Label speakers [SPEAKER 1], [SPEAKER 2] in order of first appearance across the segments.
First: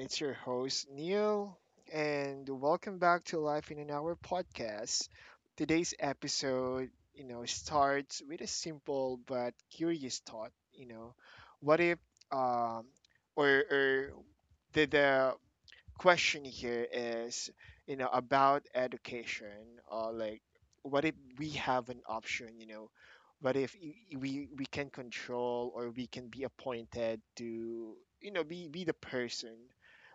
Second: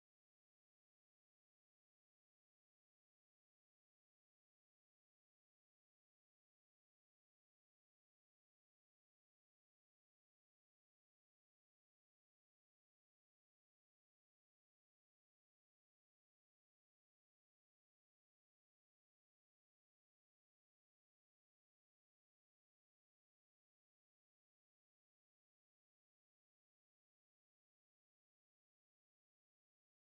[SPEAKER 1] It's your host, Neil, and welcome back to Life in an Hour podcast. Today's episode starts with a simple but curious thought. What if, um, or did the question here is, about education, or like, what if we have an option, what if we can control, or we can be appointed to, be the person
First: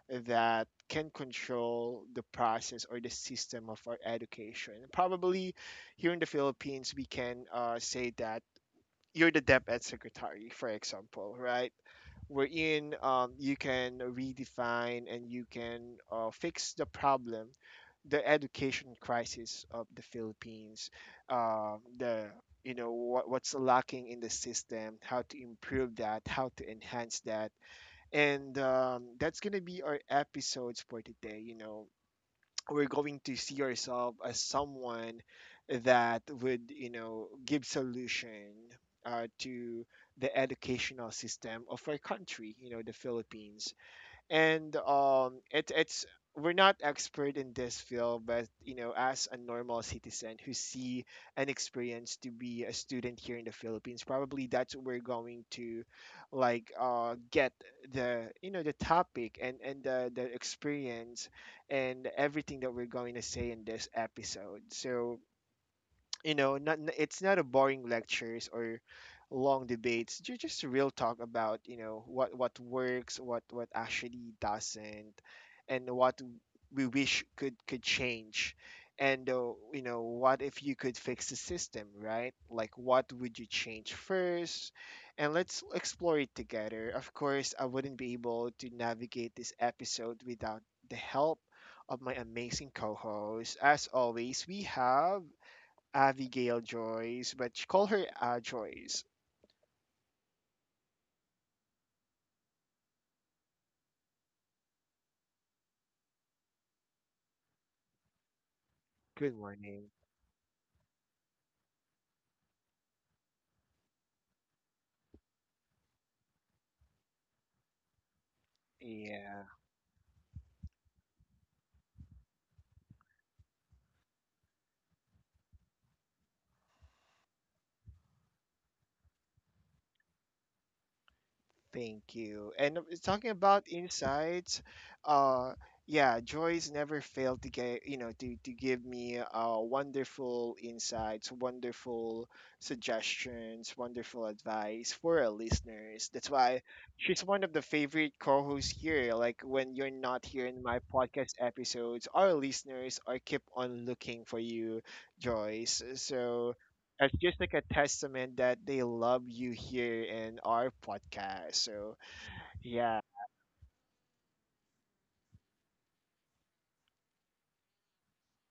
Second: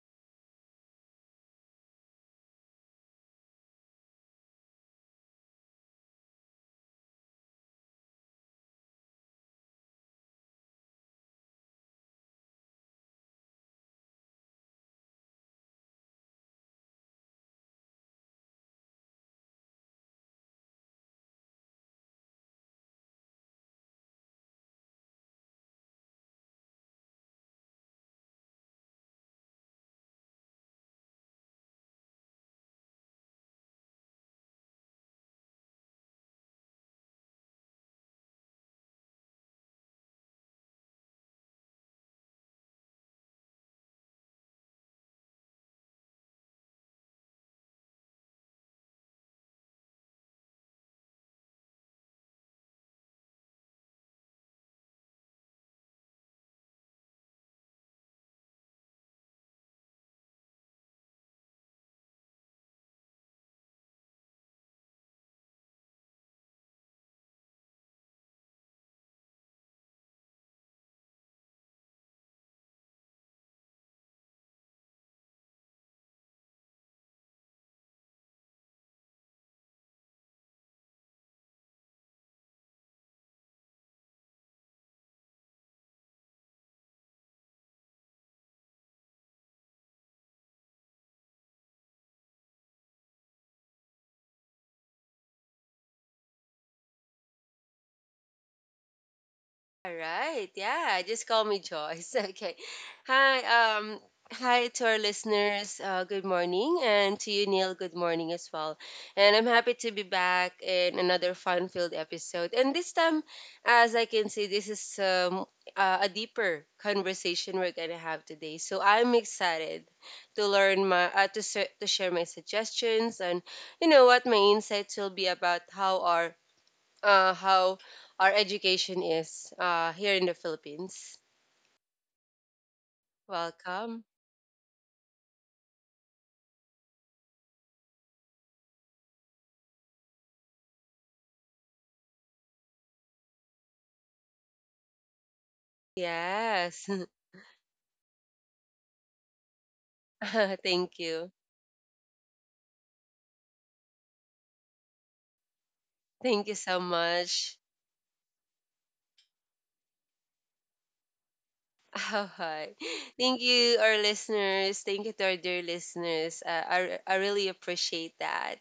[SPEAKER 1] that can control the process or the system of our education. Probably here in the Philippines, we can say that you're the Dep Ed secretary, for example, right? Wherein, you can redefine, and you can fix the problem, the education crisis of the Philippines. Uh, the you know what, what's lacking in the system, how to improve that, how to enhance that. And that's gonna be our episodes for today. We're going to see ourselves as someone that would give solution to the educational system of our country, the Philippines. And um it, it's we're not expert in this field, but, as a normal citizen who see and experience to be a student here in the Philippines, probably that's what we're going to like get the you know the topic and the experience, and everything that we're going to say in this episode. So, not it's not a boring lectures or long debates, just real talk about, what works, what actually doesn't, and what we wish could change. And, what if you could fix the system, right? Like, what would you change first? And let's explore it together. Of course, I wouldn't be able to navigate this episode without the help of my amazing co-host. As always, we have Abigail Joyce, but she call her Joyce.
[SPEAKER 2] Alright, yeah, just call me Joyce. Okay. Hi, um, hi to our listeners. Good morning, and to you, Neil. Good morning as well. And
[SPEAKER 1] Good
[SPEAKER 2] I'm happy to
[SPEAKER 1] morning.
[SPEAKER 2] be back in another fun-filled episode. And this time, as I can see, this is a deeper conversation we're gonna have today. So I'm
[SPEAKER 1] Yeah.
[SPEAKER 2] excited to learn my to share my suggestions and you know what my insights will be about how our education is here in the Philippines.
[SPEAKER 1] Thank you. And Talking about
[SPEAKER 2] Welcome.
[SPEAKER 1] insights, uh, yeah, Joyce never failed to get, to give me wonderful insights, wonderful suggestions, wonderful advice for our listeners. That's why
[SPEAKER 2] Yes.
[SPEAKER 1] she's one of the favorite co-hosts here. Like, when you're not here in my
[SPEAKER 2] Thank you.
[SPEAKER 1] podcast episodes, our listeners are keep on looking for you, Joyce.
[SPEAKER 2] Thank you
[SPEAKER 1] So
[SPEAKER 2] so
[SPEAKER 1] it's just
[SPEAKER 2] much.
[SPEAKER 1] like a testament that they love you here in our podcast. So,
[SPEAKER 2] All right.
[SPEAKER 1] yeah,
[SPEAKER 2] Thank you, our listeners. Thank you to our dear listeners. I really appreciate that.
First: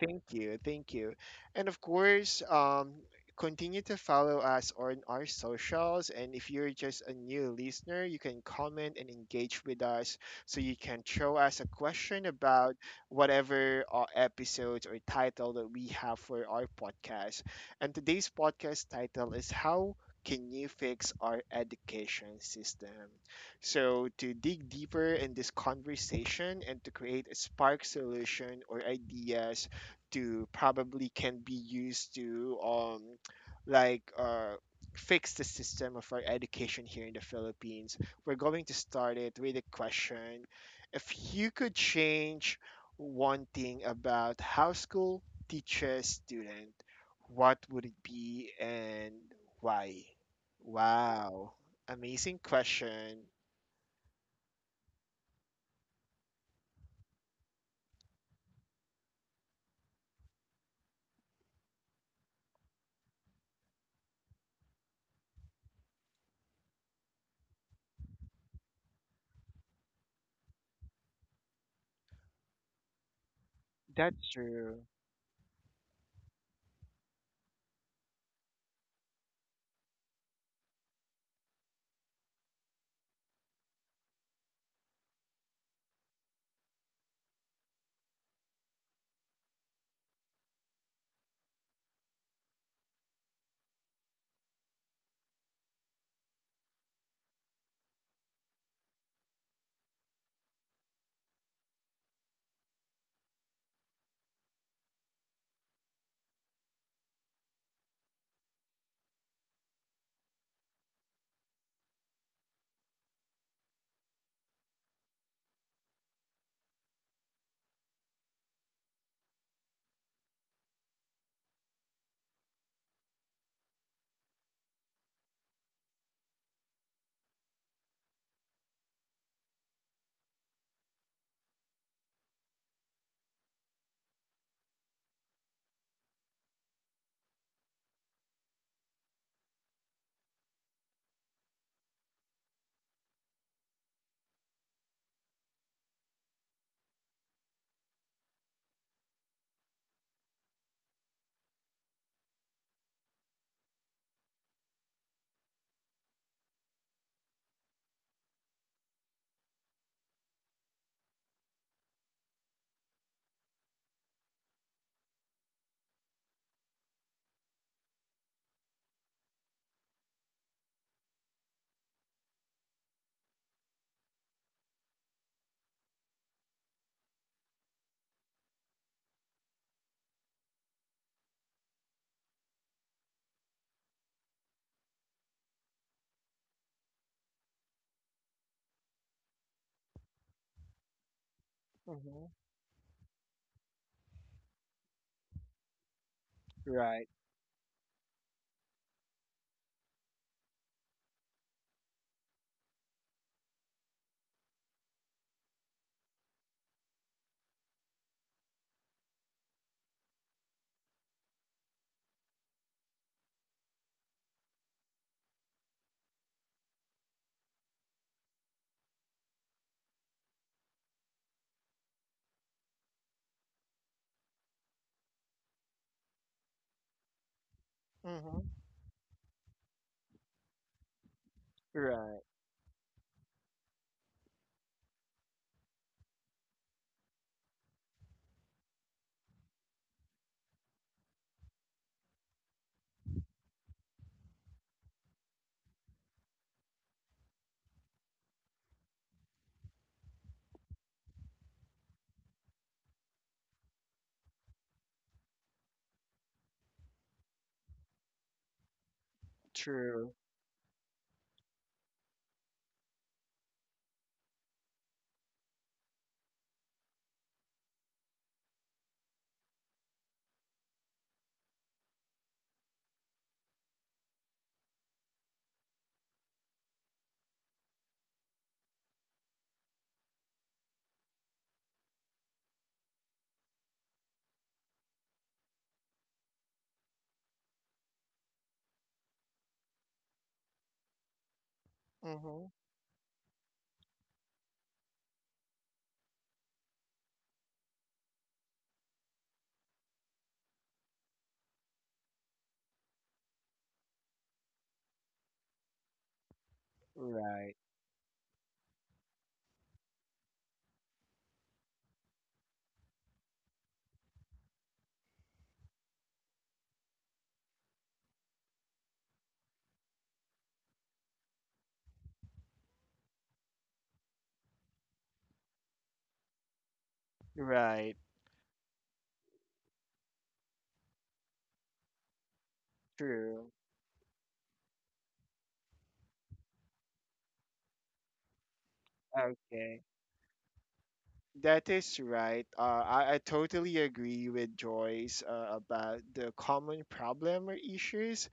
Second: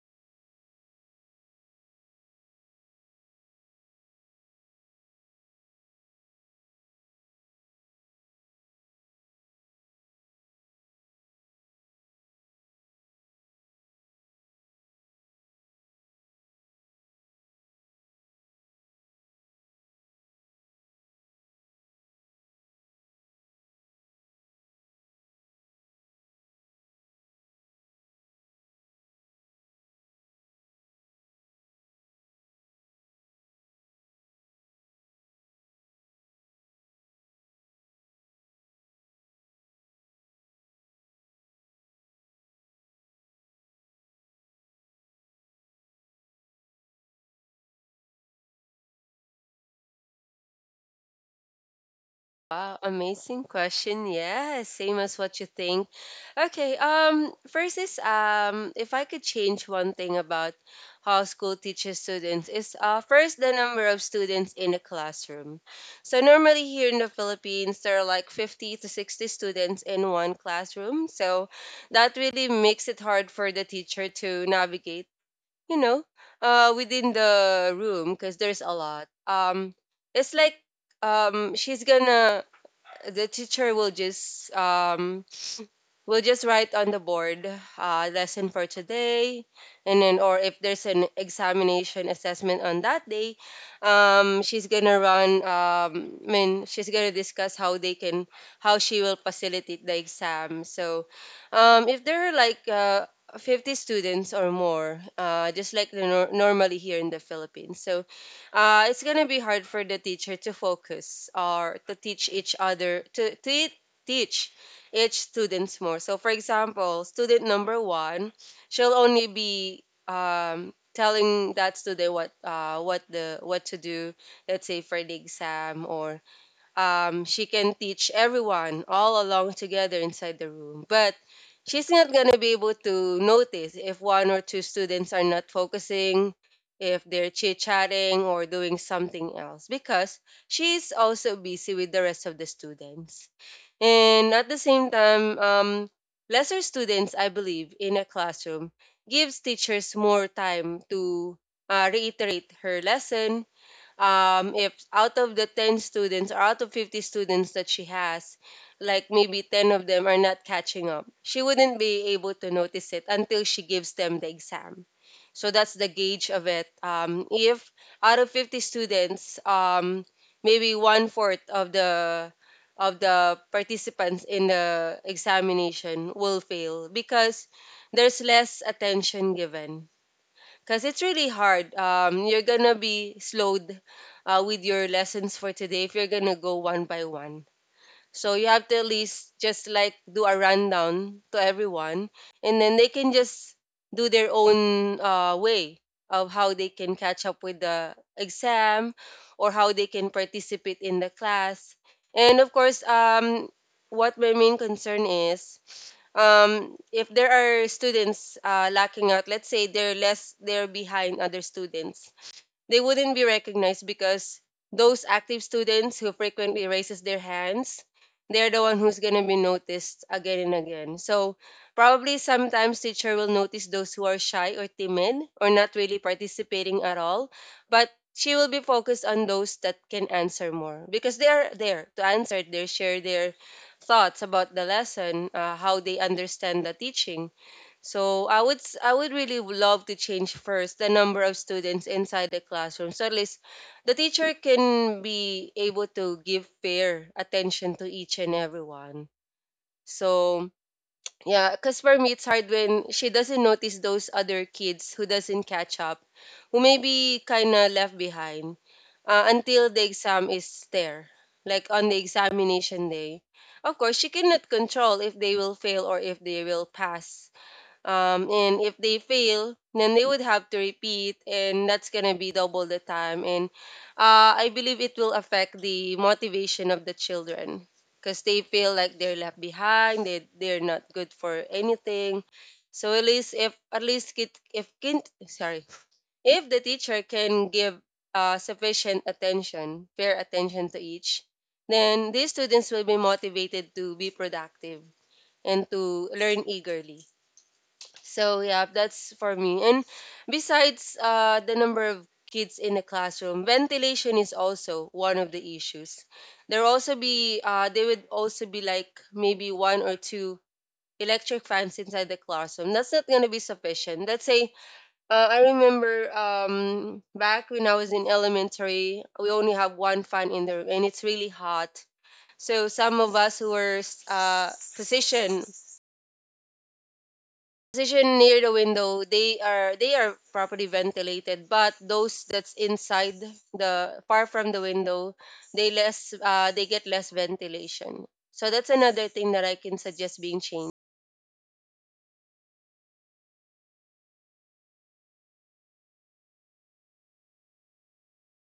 [SPEAKER 1] thank you, thank you. And of course, continue to follow us on our socials. And if you're just a new listener, you can comment and engage with us. So you can throw us a question about whatever episodes or title that we have for our podcast. And today's podcast title is "How Can You Fix Our Education System?" So, to dig deeper in this conversation and to create a spark solution or ideas to probably can be used to, like, fix the system of our education here in the Philippines. We're going to start it with a question. If you could change one thing about how school teaches student, what would it be and why? Wow. Amazing
[SPEAKER 2] Wow,
[SPEAKER 1] question.
[SPEAKER 2] amazing question. Yeah, same as what you think. Okay, first is if I could change one thing about how school teaches students is first the number of students in a classroom. So normally here in the Philippines, there are like 50 to 60 students in one classroom. So that really makes it hard for the teacher
[SPEAKER 1] That's
[SPEAKER 2] to
[SPEAKER 1] true.
[SPEAKER 2] navigate, you know, within the room because there's a lot. It's like she's gonna the teacher will just we'll just write on the board lesson for today, and then or if there's an examination assessment on that day, she's gonna run I mean she's gonna discuss how they can how she will facilitate the exam. So if there are like 50 students or more, just like the normally here in the Philippines. So it's gonna be hard for the teacher to focus or to teach each other to teach each students more. So, for example, student number one, she'll only be telling that student what to do. Let's say for the exam, or she can teach everyone all along together inside the room, but she's not gonna be able to notice if one or two students are not focusing, if they're chit-chatting or doing something else, because she's also busy with the rest of the students. And at the same time, lesser students, I believe, in a classroom gives teachers more time to reiterate her lesson. If out of the 10 students or out of 50 students that she has, like maybe 10 of them are not catching up, she wouldn't be able to notice it until she gives them the exam. So that's the gauge of it. If out of 50 students, maybe one fourth of the participants in the examination will fail because there's less attention given, because it's really hard. You're gonna be slowed with your lessons for today if you're gonna go one by one. So you have to at least just like do a rundown to everyone,
[SPEAKER 1] Hmm.
[SPEAKER 2] and then they can just do their own way of how they can
[SPEAKER 1] Right.
[SPEAKER 2] catch up with the exam or how they can participate in the class. And of course, what my main concern is, if there are students lacking out, let's say they're less, they're behind other students, they wouldn't be recognized, because those active students who frequently raises their hands, they're the one who's going to be noticed again and again. So probably sometimes teacher will notice those who are shy or timid or not really participating at all, but she
[SPEAKER 1] Hmm.
[SPEAKER 2] will be focused on those that can answer more because they are there to
[SPEAKER 1] Right.
[SPEAKER 2] answer their, share their thoughts about the lesson, how they understand the teaching. So I would really love to change first the number of students inside the classroom. So at least the teacher can be able to give fair attention to each and everyone. So yeah, because for me it's hard when she doesn't notice those other kids who doesn't catch up, who may be kinda left behind until the
[SPEAKER 1] True.
[SPEAKER 2] exam is there, like on the examination day. Of course, she cannot control if they will fail or if they will pass. And if they fail, then they would have to repeat, and that's gonna be double the time. And I believe it will affect the motivation of the children because they feel like they're left behind. They're not good for anything. So at least if at least kid, if kin, sorry if the teacher can give sufficient attention, fair attention to each, then these
[SPEAKER 1] Hmm.
[SPEAKER 2] students will be motivated to be productive and to learn eagerly. So yeah, that's for me. And besides the number of kids in the classroom, ventilation is also one of the issues. There will also be
[SPEAKER 1] Right.
[SPEAKER 2] they would also be like maybe one or two electric fans inside the classroom. That's not gonna be sufficient. Let's say I remember back when I was in elementary, we only have one fan in the room, and it's really hot. So some of us who were uh, positioned
[SPEAKER 1] Right,
[SPEAKER 2] Position near the window, they are, they are properly ventilated. But those that's inside
[SPEAKER 1] true.
[SPEAKER 2] the far from the window, they less they get less ventilation. So that's another thing that I can
[SPEAKER 1] Okay.
[SPEAKER 2] suggest being changed.
[SPEAKER 1] That is right. I totally agree with Joyce about the common problem or issues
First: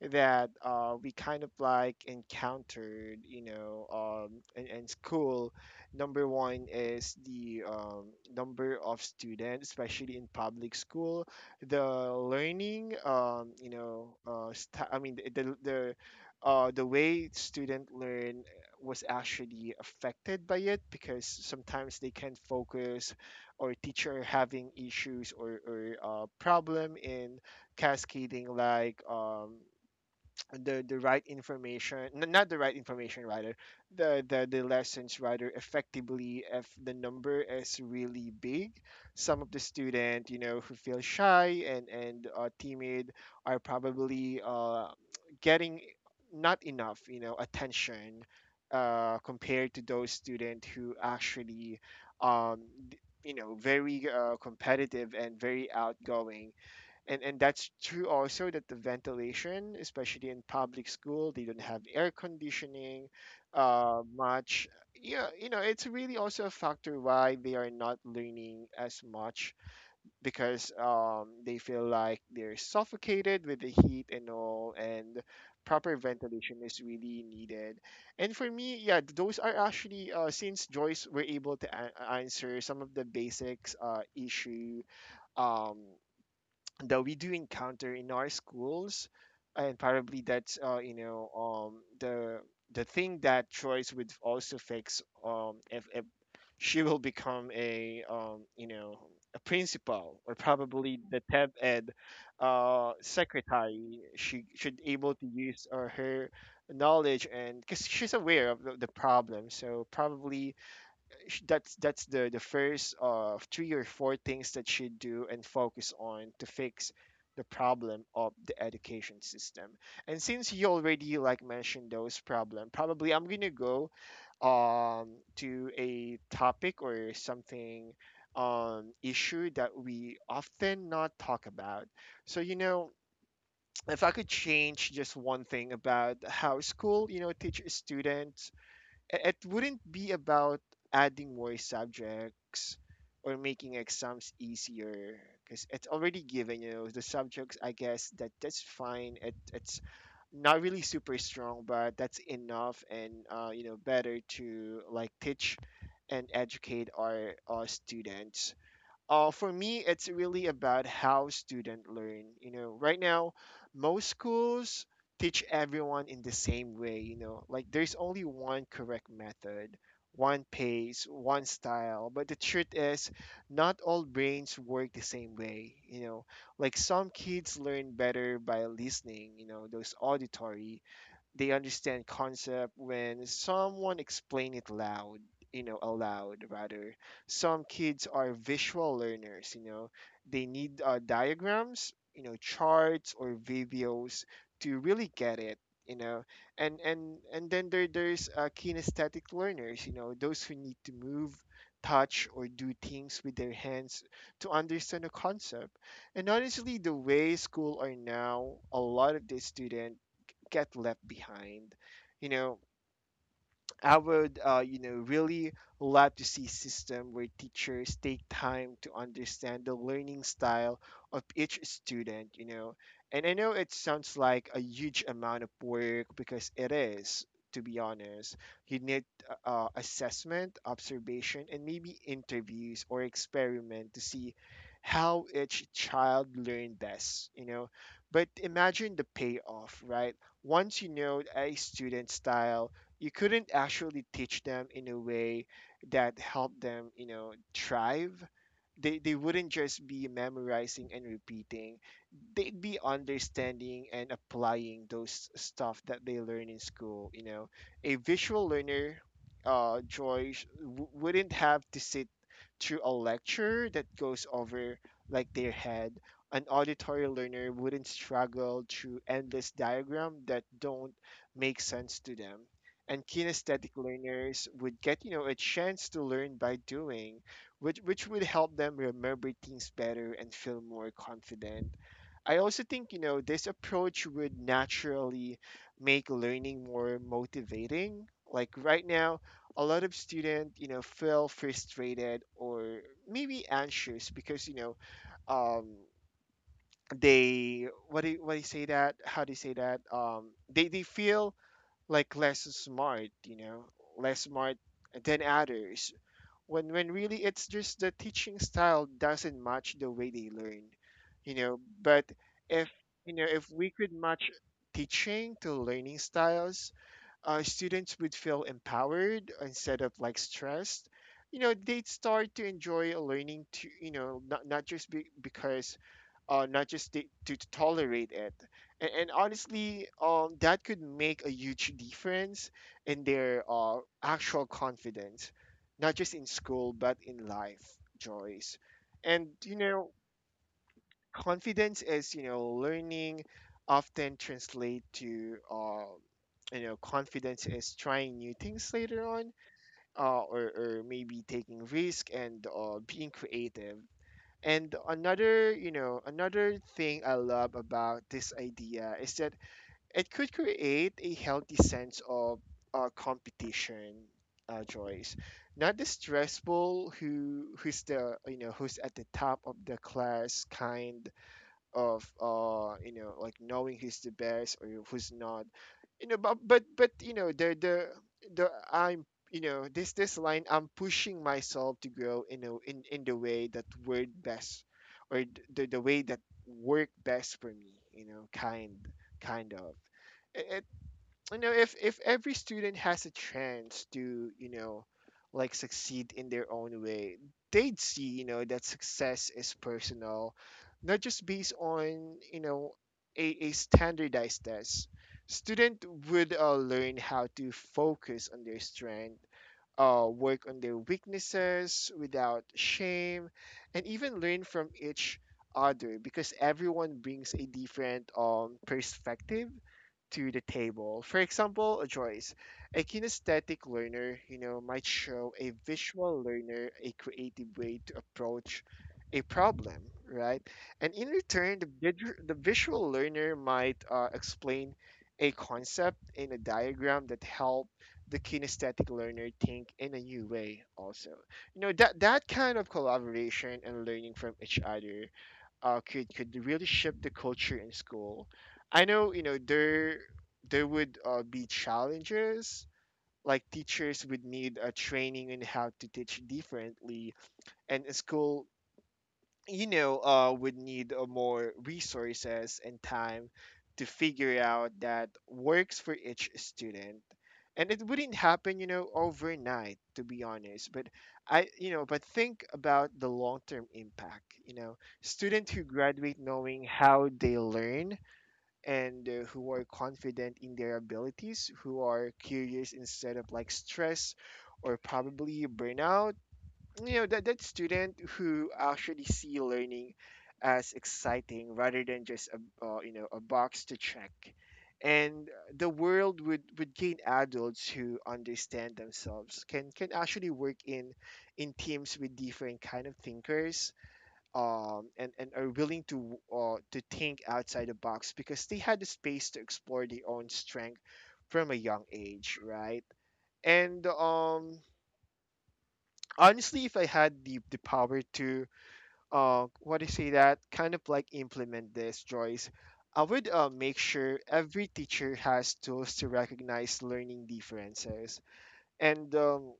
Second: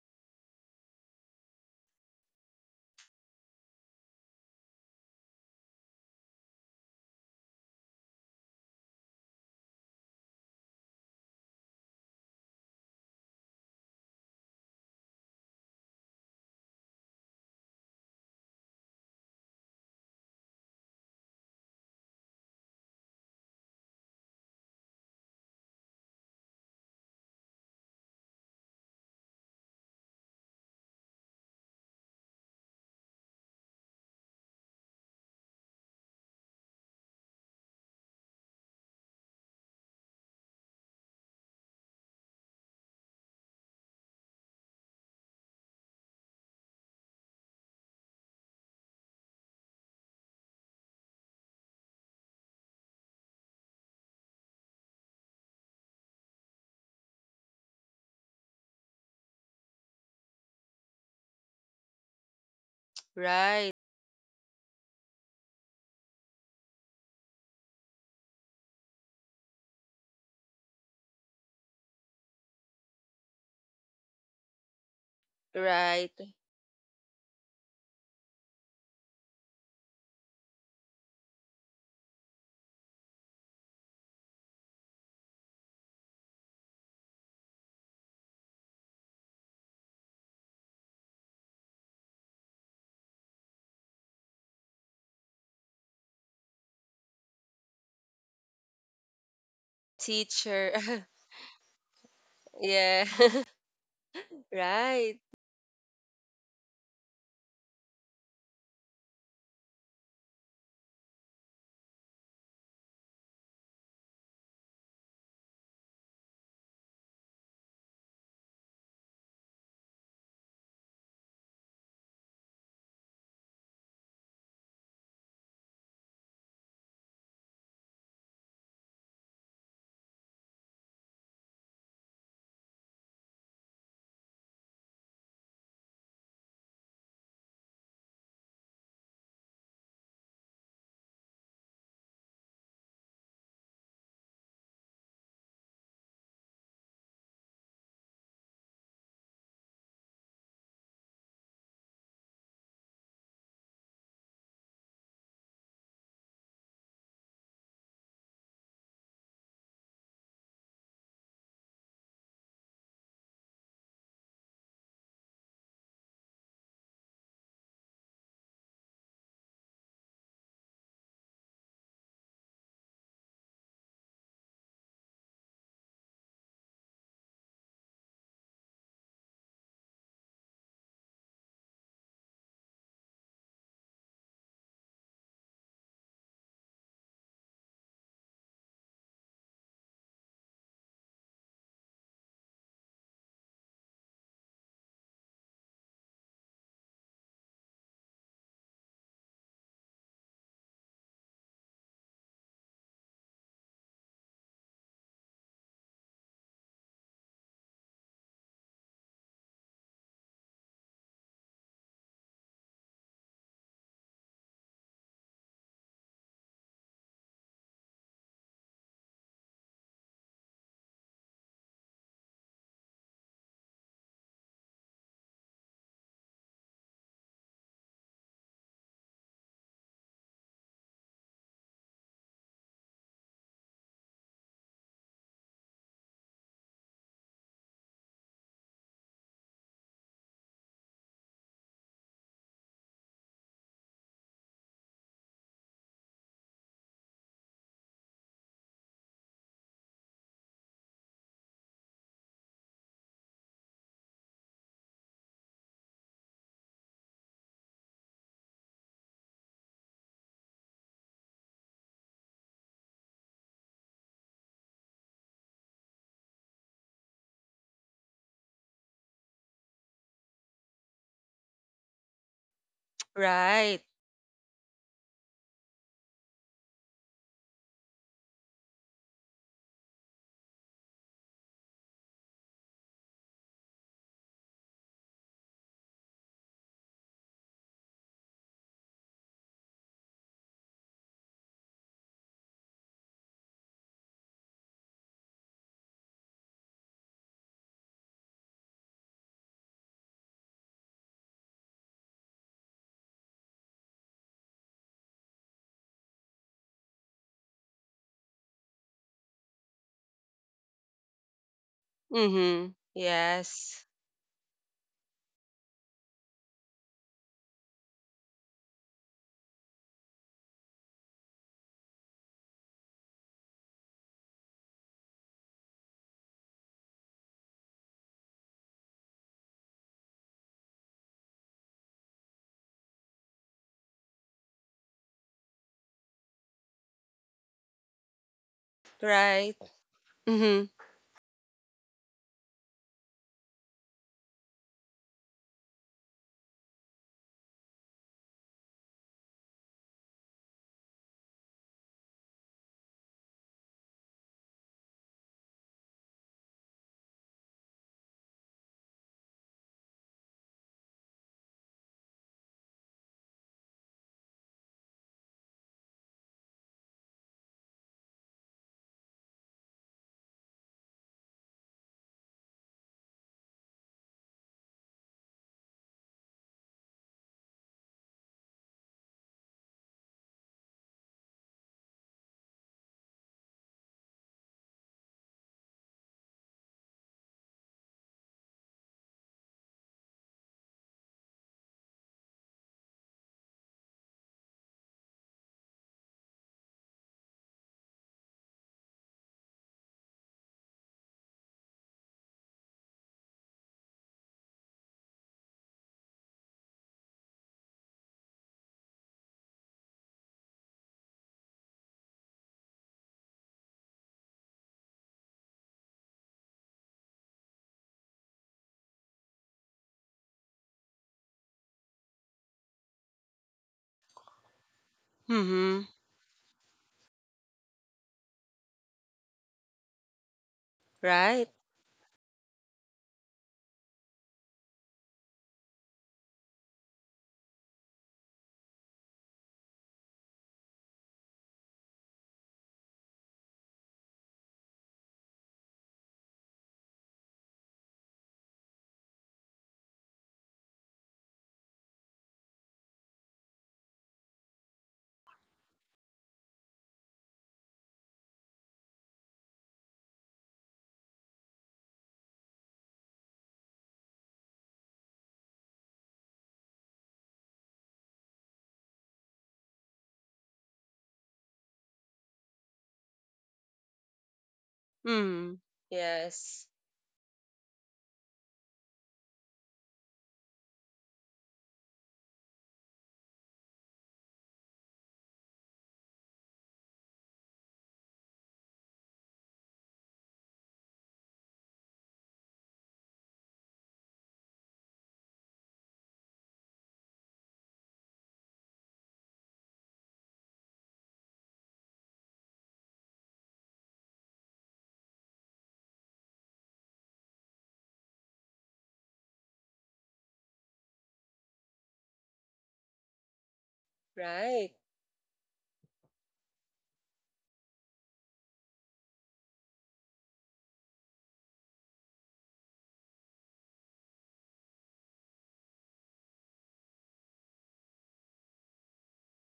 [SPEAKER 1] that we kind of like encountered, in school. Number one is the number of students, especially in public school. The learning, I mean, the way student learn was actually affected by it, because sometimes they can't focus, or teacher having issues, or problem in cascading, like, the right information, not the right information rather, the lessons rather, effectively, if the number is really big. Some of the student, who feel shy, and timid, are probably getting not enough, attention compared to those student who actually, um, d- very competitive and very outgoing. And that's true also, that the ventilation, especially in public school, they don't have air conditioning
[SPEAKER 2] Right,
[SPEAKER 1] much. Yeah, it's really also a factor why they are not learning as much, because they feel like they're suffocated with the heat and all. And proper
[SPEAKER 2] right.
[SPEAKER 1] ventilation is really needed. And for me, yeah, those are actually, since Joyce were able to answer some of the basics, issue, um that we do encounter in our schools. And probably that's, the thing that Joyce would also fix, if she will become a, a principal, or probably
[SPEAKER 2] Teacher.
[SPEAKER 1] the Tab Ed
[SPEAKER 2] Yeah.
[SPEAKER 1] secretary. She should able
[SPEAKER 2] Right,
[SPEAKER 1] to use her knowledge, and because she's aware of the problem, so probably, that's the first of three or four things that she do, and focus on to fix the problem of the education system. And since you already like mentioned those problem, probably I'm gonna go, um to a topic or something, issue that we often not talk about. So, if I could change just one thing about how school, teaches students, it wouldn't be about adding more subjects or making exams easier, because it's already given, the subjects, I guess, that's fine. It's not really super strong, but that's enough. And, better to like teach and educate our students. For me, it's really about how students learn. Right now, most schools teach everyone in the same way. Like, there's only one correct method, one pace, one style. But the truth is, not all brains work the same way. Like, some kids learn better by listening. Those auditory, they understand concept when someone explain it loud, aloud rather. Some kids are visual learners, they need, diagrams, charts or videos, to really get it you know and then there's kinesthetic learners, those who need to move, touch, or do things with their hands to understand a concept. And honestly, the way school are now, a lot of the student get left behind. You know, I would, really love to see system where teachers take time to understand the learning style of each student. And I know it sounds like a huge amount of work, because it is, to be honest. You need assessment, observation, and maybe interviews or experiment to see how each child learned best. But imagine the payoff, right? Once you know a student's style, you couldn't actually teach them in a way that helped them thrive. They wouldn't just be memorizing and repeating, they'd be understanding and applying those stuff that they learn in school. A visual learner, Joy, wouldn't have to sit through a lecture that goes over like their head. An auditory learner wouldn't struggle through endless diagram that don't make sense to them. And kinesthetic
[SPEAKER 2] right.
[SPEAKER 1] learners would get, a chance to learn by doing, which would help them remember things better and feel more confident. I also think this approach would naturally make learning more motivating. Like right now, a lot of students, feel frustrated or maybe anxious, because, um they, what do you say that, how do you say that, they feel like less smart, less smart than others. When really, it's just the teaching style doesn't match the way they learn. But if,
[SPEAKER 2] Mhm.
[SPEAKER 1] if we could
[SPEAKER 2] Yes.
[SPEAKER 1] match teaching to learning styles, students would feel empowered instead of like stressed. They'd start to enjoy learning to, not just be, because, not just to tolerate it. And honestly, that could make a huge difference in their actual confidence, not just in school, but in life, Joyce. And, you
[SPEAKER 2] Right.
[SPEAKER 1] know,
[SPEAKER 2] Mhm.
[SPEAKER 1] confidence is learning often translate to confidence is trying new things later on, or maybe taking risk and being creative. And another you know another thing I love about this idea is that it could create a healthy sense of competition, joys not the stressful who's at the top of the class kind of, like knowing who's the best or who's not, you know but you know the I'm you know this line, I'm pushing myself to grow, in the way that word best, or the way that work best for me, kind of it. If every student has a chance to, like, succeed in their own way, they'd see, that success is personal, not just based on, a standardized test. Student would learn how to focus on their strength, work on their weaknesses without shame, and even learn from each other, because everyone brings a different perspective to the table. For example, a Joyce, a kinesthetic learner, you know, might show a
[SPEAKER 2] Mhm.
[SPEAKER 1] visual learner a creative way to approach a problem, right? And in return,
[SPEAKER 2] Right.
[SPEAKER 1] the visual learner might explain a concept in a diagram that help the kinesthetic learner think in a new way also. That kind of collaboration and learning from each other could really shift the culture in school. I know, there would be challenges, like teachers would need a training in how to teach differently, and a school, would need more resources and time to figure out that works for each student. And it wouldn't happen, overnight, to be honest. But I you know but think about the long term impact. Students who
[SPEAKER 2] Mhm.
[SPEAKER 1] graduate knowing
[SPEAKER 2] Yes.
[SPEAKER 1] how they learn, and who are confident in their abilities, who are curious instead of like stress or probably burnout. That student who actually see learning as exciting rather than just a, a box to check. And the world would gain adults who understand themselves, can actually work in teams with different kind of thinkers. And are willing to think outside the box because they had the space to explore their own strength from a young age, right? and
[SPEAKER 2] Right.
[SPEAKER 1] Honestly, if I had the power to, what do you say, that kind of like implement this, Joyce? I would make sure every teacher has tools to recognize learning differences, and um,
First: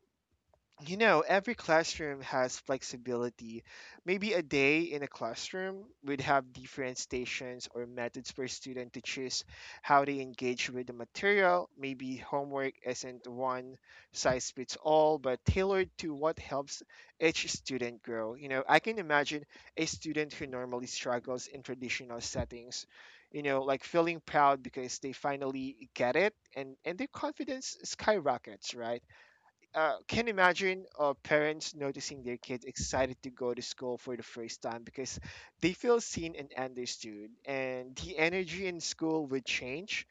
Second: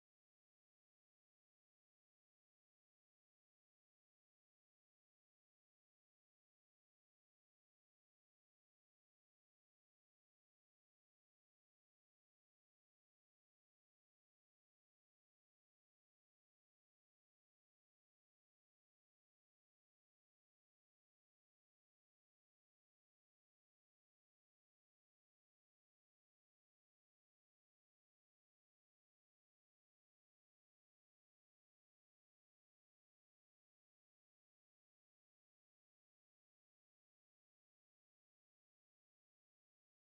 [SPEAKER 1] you know, every classroom has flexibility. Maybe a day in a classroom would have different stations or methods for student to choose how they engage with the material. Maybe homework isn't one size fits all, but tailored to what helps each student grow. You know, I can imagine a student who normally struggles in traditional settings, you know, like feeling proud because they finally get it, and their confidence skyrockets, right? Can you imagine parents noticing their kids excited to go to school for the first time because they feel seen and understood, and the energy in school would change,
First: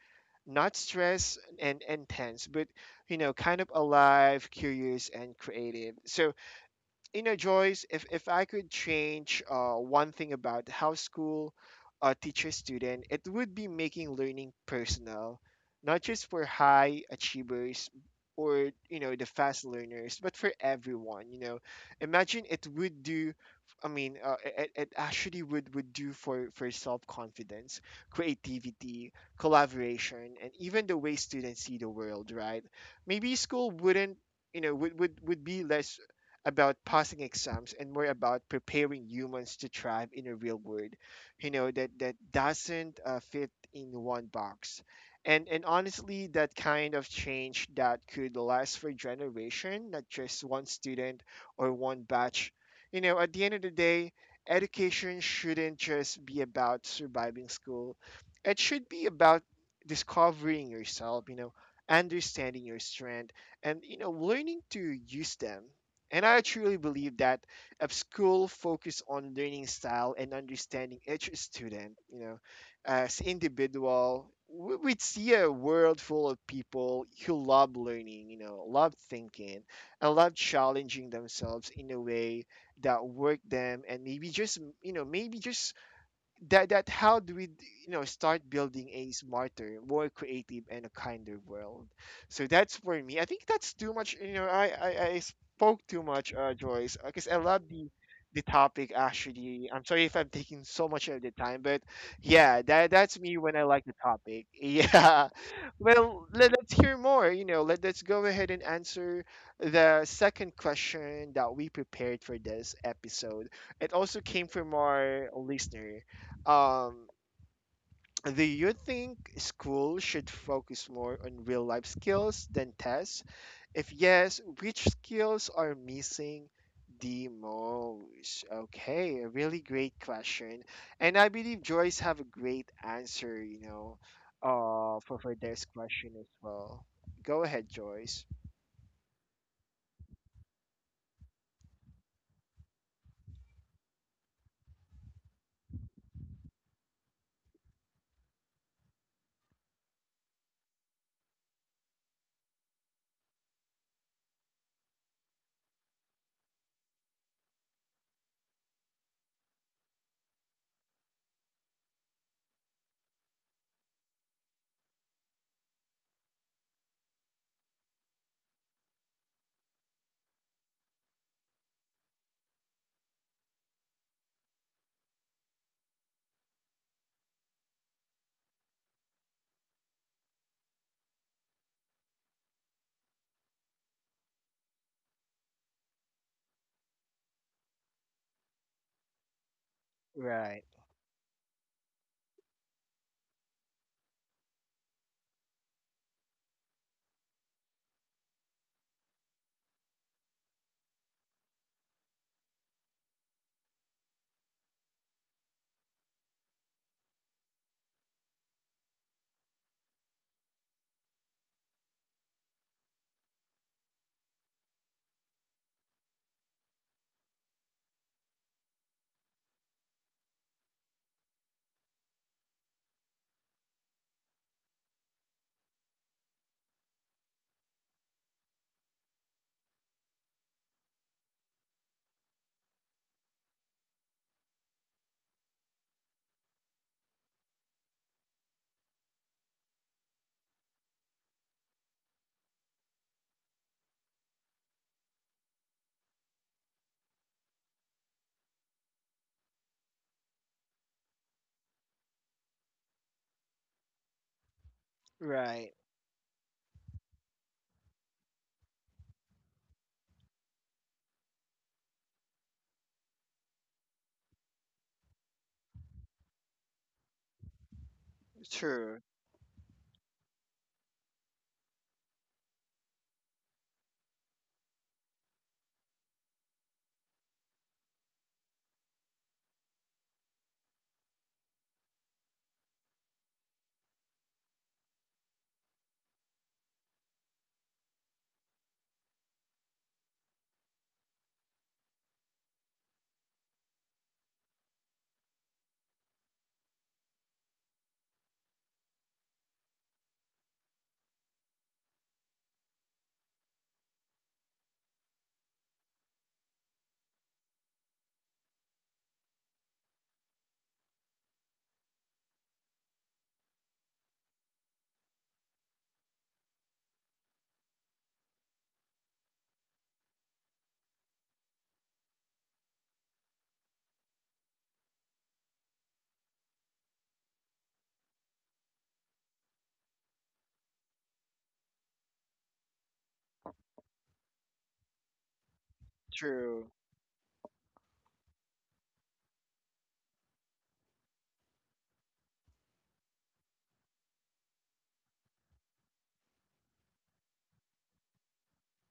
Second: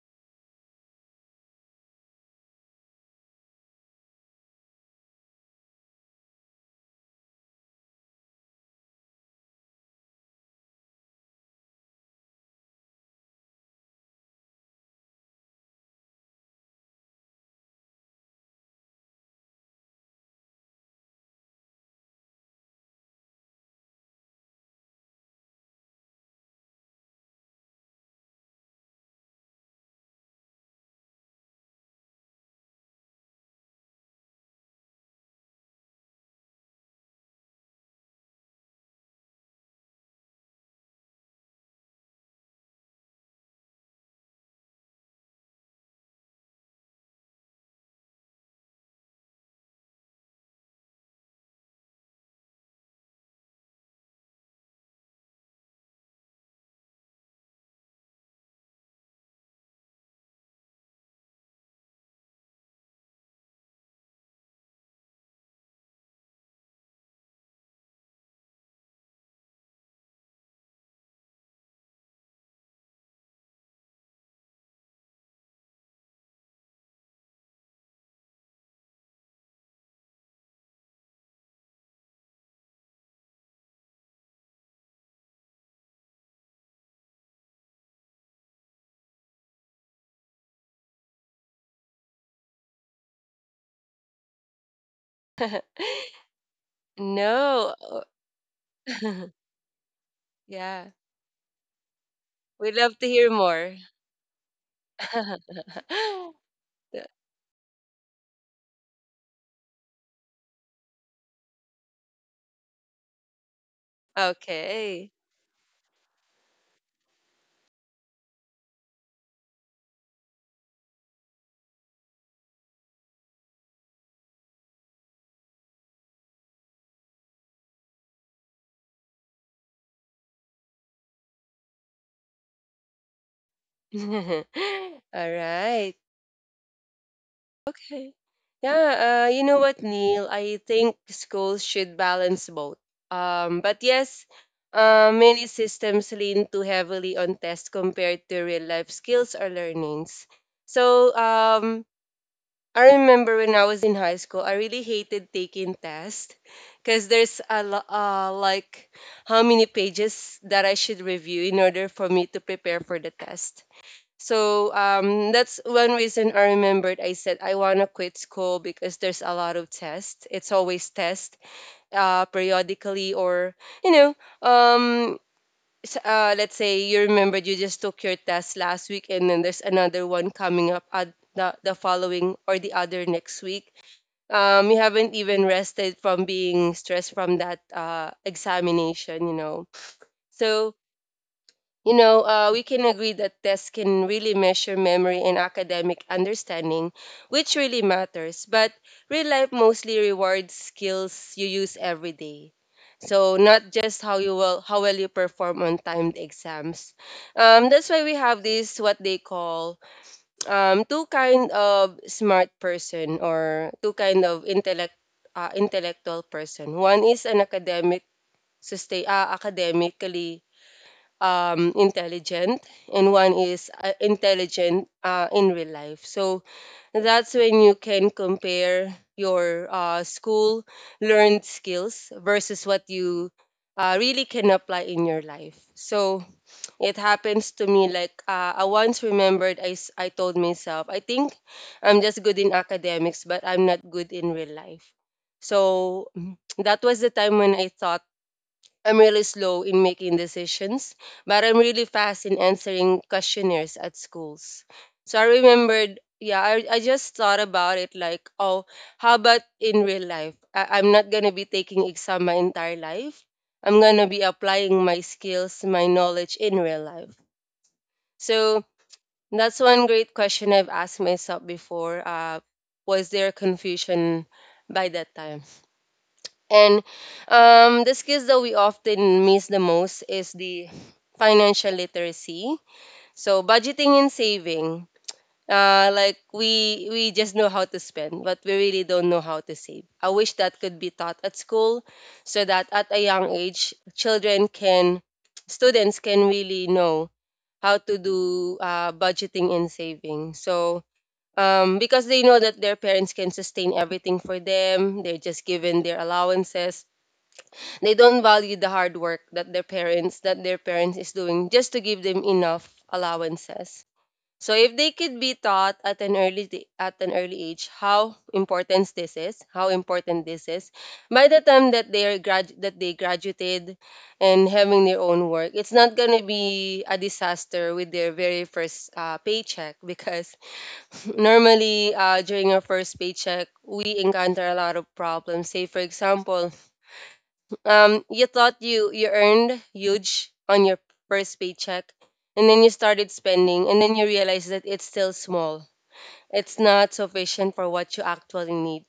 [SPEAKER 1] not stress and intense, but, you know, kind of alive, curious, and creative. So, you know, Joyce, if I could change one thing about how school teaches student, it would be making learning personal, not just for high achievers or, you know, the fast learners, but for everyone. You know, imagine it would do. I mean, it actually would do for self confidence, creativity, collaboration, and even the way students see the world. Right? Maybe school wouldn't, would would be less about passing exams and more about preparing humans to thrive in a real world, you know, that, that doesn't fit in one box. And honestly, that kind of change that could last for generation, not just one student or one batch. You know, at the end of the day, education shouldn't just be about surviving school. It should be about discovering yourself, you know, understanding your strength, and, you know, learning to use them. And I truly believe that if school focus on learning style and understanding each student, you know, as individual, we'd see a world full of people who love learning, you know, love thinking, and love challenging themselves in a way that work them. And maybe just, that how do we, you know, start building a smarter, more creative, and a kinder world. So that's for me. I think that's too much. I spoke too much, Joyce, because I love
[SPEAKER 2] No.
[SPEAKER 1] the topic, actually. I'm sorry if I'm taking so
[SPEAKER 2] Yeah,
[SPEAKER 1] much of the time, but yeah,
[SPEAKER 2] we'd love to
[SPEAKER 1] that's
[SPEAKER 2] hear
[SPEAKER 1] me when I
[SPEAKER 2] more.
[SPEAKER 1] like the topic. Yeah. Well, let's hear more. Let's go ahead and answer the second question that we prepared for this episode. It also came from
[SPEAKER 2] Okay.
[SPEAKER 1] our listener. um, do you think school should focus more on real life skills than tests? If yes, which skills are missing the most? Okay, a really great question. And I believe Joyce have a great answer, you know,
[SPEAKER 2] All
[SPEAKER 1] for this
[SPEAKER 2] right.
[SPEAKER 1] question as well. Go ahead,
[SPEAKER 2] Okay.
[SPEAKER 1] Joyce.
[SPEAKER 2] Yeah, you know what, Neil? I think schools should balance both. But yes, many systems lean too heavily on tests compared to real life skills or learnings. So, I remember when I was in high school, I really hated taking tests because there's a like how many pages that I should review in order for me to prepare for the test. So that's one reason I remembered. I said I want to quit school because there's a lot of tests. It's always test, periodically. Or you know, um, let's say you remembered you just took your test last week and then there's another one coming up at the following or the other next week. You haven't even rested from being stressed from that examination, you know.
[SPEAKER 1] Right,
[SPEAKER 2] So you know, we can agree that tests can really measure memory and academic understanding, which really matters. But real life mostly rewards skills you use every day. So not just how well you perform on timed exams. That's why we have this what they call two kind of smart person or two kind of intellectual person. One is an academically intelligent, and one is intelligent in real life. So that's when you can compare your school learned skills versus what you really can apply in your life. So it happens to me like, I once remembered I told myself, I think I'm just good in academics, but I'm not good in real life. So that was the time when I thought I'm really slow in making decisions, but I'm really fast in answering questionnaires at schools. So I
[SPEAKER 1] right.
[SPEAKER 2] remembered, yeah, I just thought about it like, oh, how about in real life? I'm not going to be taking exam my entire life. I'm going to be applying my skills, my knowledge in real life. So
[SPEAKER 1] True,
[SPEAKER 2] that's one great question I've asked myself before. Was there confusion by that time? And the skills that we often miss the most is the financial literacy. So budgeting and saving. Like we just know how to spend, but we really don't know how to save. I wish that could be taught at school, so that at a young age, students can really know how to do budgeting and saving. So because they know that their parents can sustain everything for them, they're just given their allowances. They don't value the hard work that their parents is doing just to give them enough allowances. So if they could be taught at an at an early age how important this is, by the time that they are grad that they graduated and having their own work, it's not going to be a disaster with their very first paycheck. Because normally during our first paycheck we encounter a lot of problems. Say for example,
[SPEAKER 1] true.
[SPEAKER 2] you thought you earned huge on your first paycheck, and then you started spending, and then you realize that it's still small. It's not sufficient for what you actually need.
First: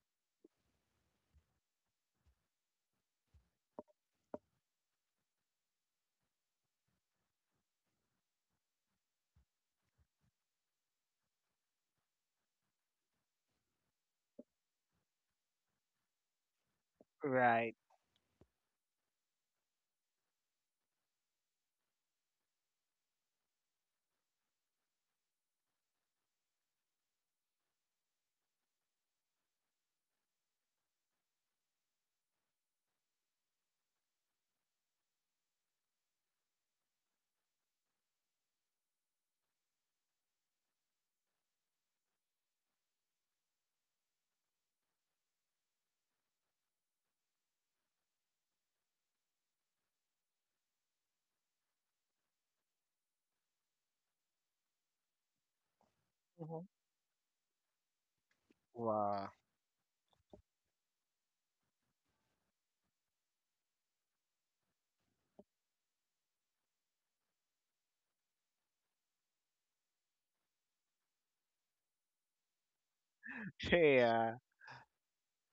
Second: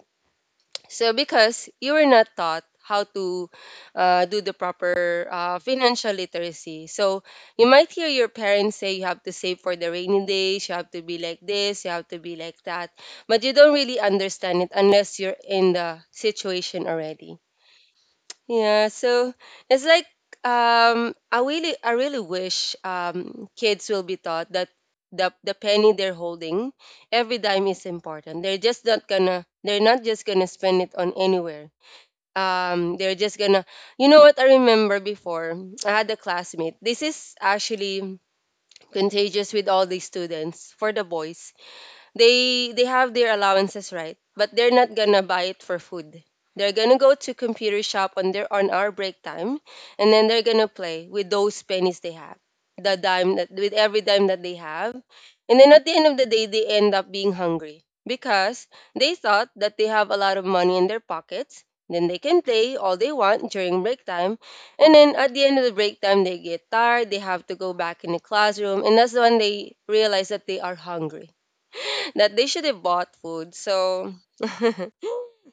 [SPEAKER 2] So because you were not taught how to do the proper financial literacy, so you might hear your parents say you have to save for the rainy days, you have to be like this, you have to be like that, but you don't really understand it unless you're in the situation already.
[SPEAKER 1] Right.
[SPEAKER 2] Yeah, so it's like I really, I really wish kids will be taught that the penny they're holding, every dime is important. They're just not gonna, they're not just gonna spend it on anywhere. They're just gonna, you know what? I remember before I had a classmate. This is actually contagious with all the students. For the boys, they have their allowances, right? But they're not gonna buy it for food. They're gonna go to computer shop on their on our break time, and then they're gonna play with those pennies they have, the dime that, with every dime that they have. And then at the end of the day they
[SPEAKER 1] Mhm.
[SPEAKER 2] end up being hungry because they
[SPEAKER 1] Wow.
[SPEAKER 2] thought that they have a lot of money in their pockets, then they can play all they want during break time. And then at the end of the break time they get tired, they have to go back in the classroom, and that's when they realize that they are hungry, that they should have bought food. So,
[SPEAKER 1] Yeah,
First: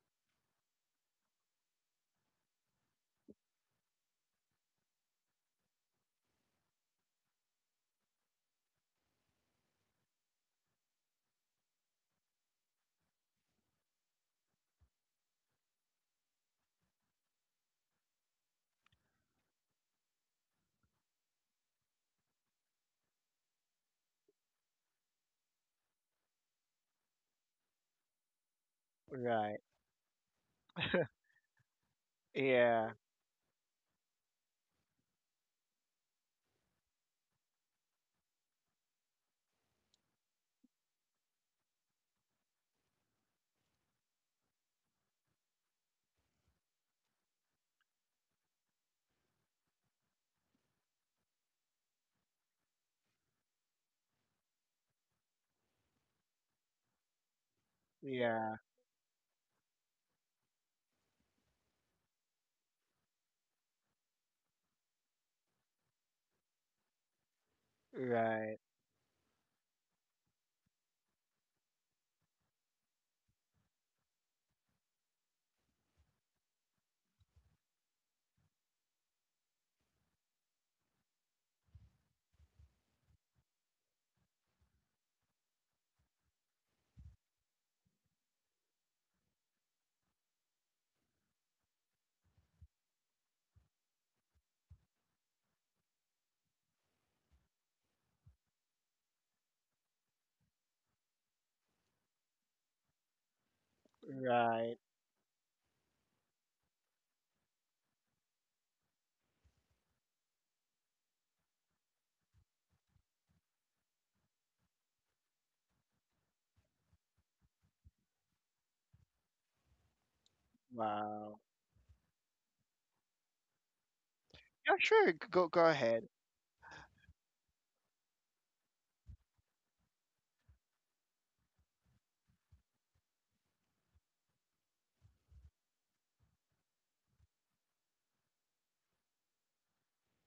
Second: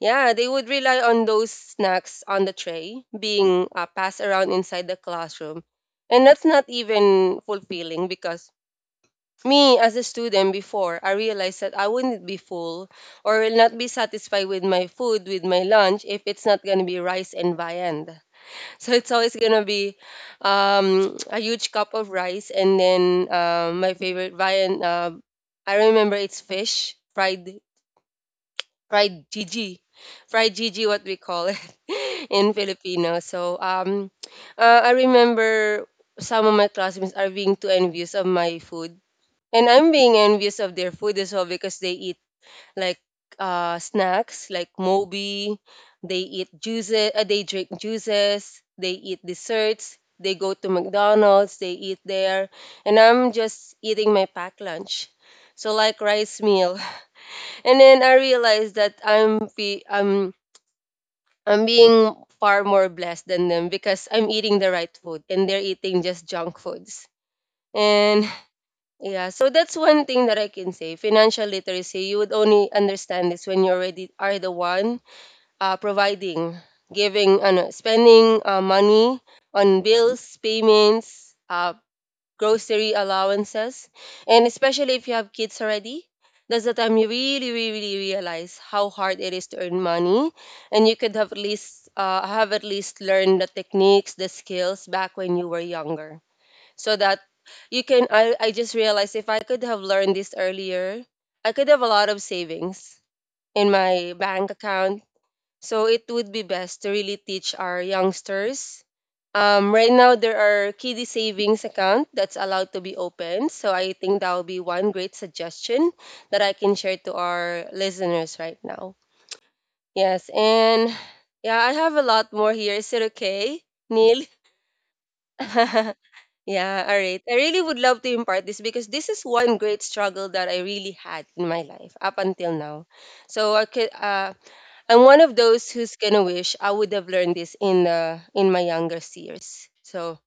[SPEAKER 2] yeah, they would rely on those snacks on the tray being passed around inside the classroom. And that's not even fulfilling because me as a student before, I realized that I wouldn't be full or will not be satisfied with my food, with my lunch, if it's not going to be rice and viand. So it's always going to be a huge cup of rice, and then my favorite viand. I remember it's fish, fried
[SPEAKER 1] right.
[SPEAKER 2] Gigi, fried Gigi, what we call it in
[SPEAKER 1] Yeah,
[SPEAKER 2] Filipino. So I remember some of my classmates are being too envious of my food, and I'm being envious of their food as well because they eat like snacks like Moby, they eat juices, they drink juices, they eat desserts. They go to McDonald's, they eat there, and I'm just eating my packed lunch. So like rice meal. And then I
[SPEAKER 1] yeah.
[SPEAKER 2] realized that I'm being far more blessed than them because I'm eating the right food and they're eating just junk foods. And
[SPEAKER 1] Right,
[SPEAKER 2] yeah, so that's one thing that I can say. Financial literacy, you would only understand this when you already are the one providing, giving, ano, spending money on bills, payments, grocery allowances, and especially if you have kids already, that's the time you really, really, really realize how hard it is to earn money, and you could have at least learned the techniques, the skills back when you were younger, so that you can. I just realized if I could have learned this earlier, I could have a lot of savings in my bank
[SPEAKER 1] right.
[SPEAKER 2] account, so it would be best to really teach our youngsters. Right now, there are kiddie savings account that's allowed to be open. So I think that will be one great suggestion that I can share to our listeners right now. Yes, and
[SPEAKER 1] Wow.
[SPEAKER 2] yeah, I have a lot more here. Is it okay, Neil?
[SPEAKER 1] Yeah, sure. Go ahead.
[SPEAKER 2] Yeah, all right. I really would love to impart this because this is one great struggle that I really had in my life up until now. So I could, I'm one of those who's gonna wish I would have learned this in my younger years. So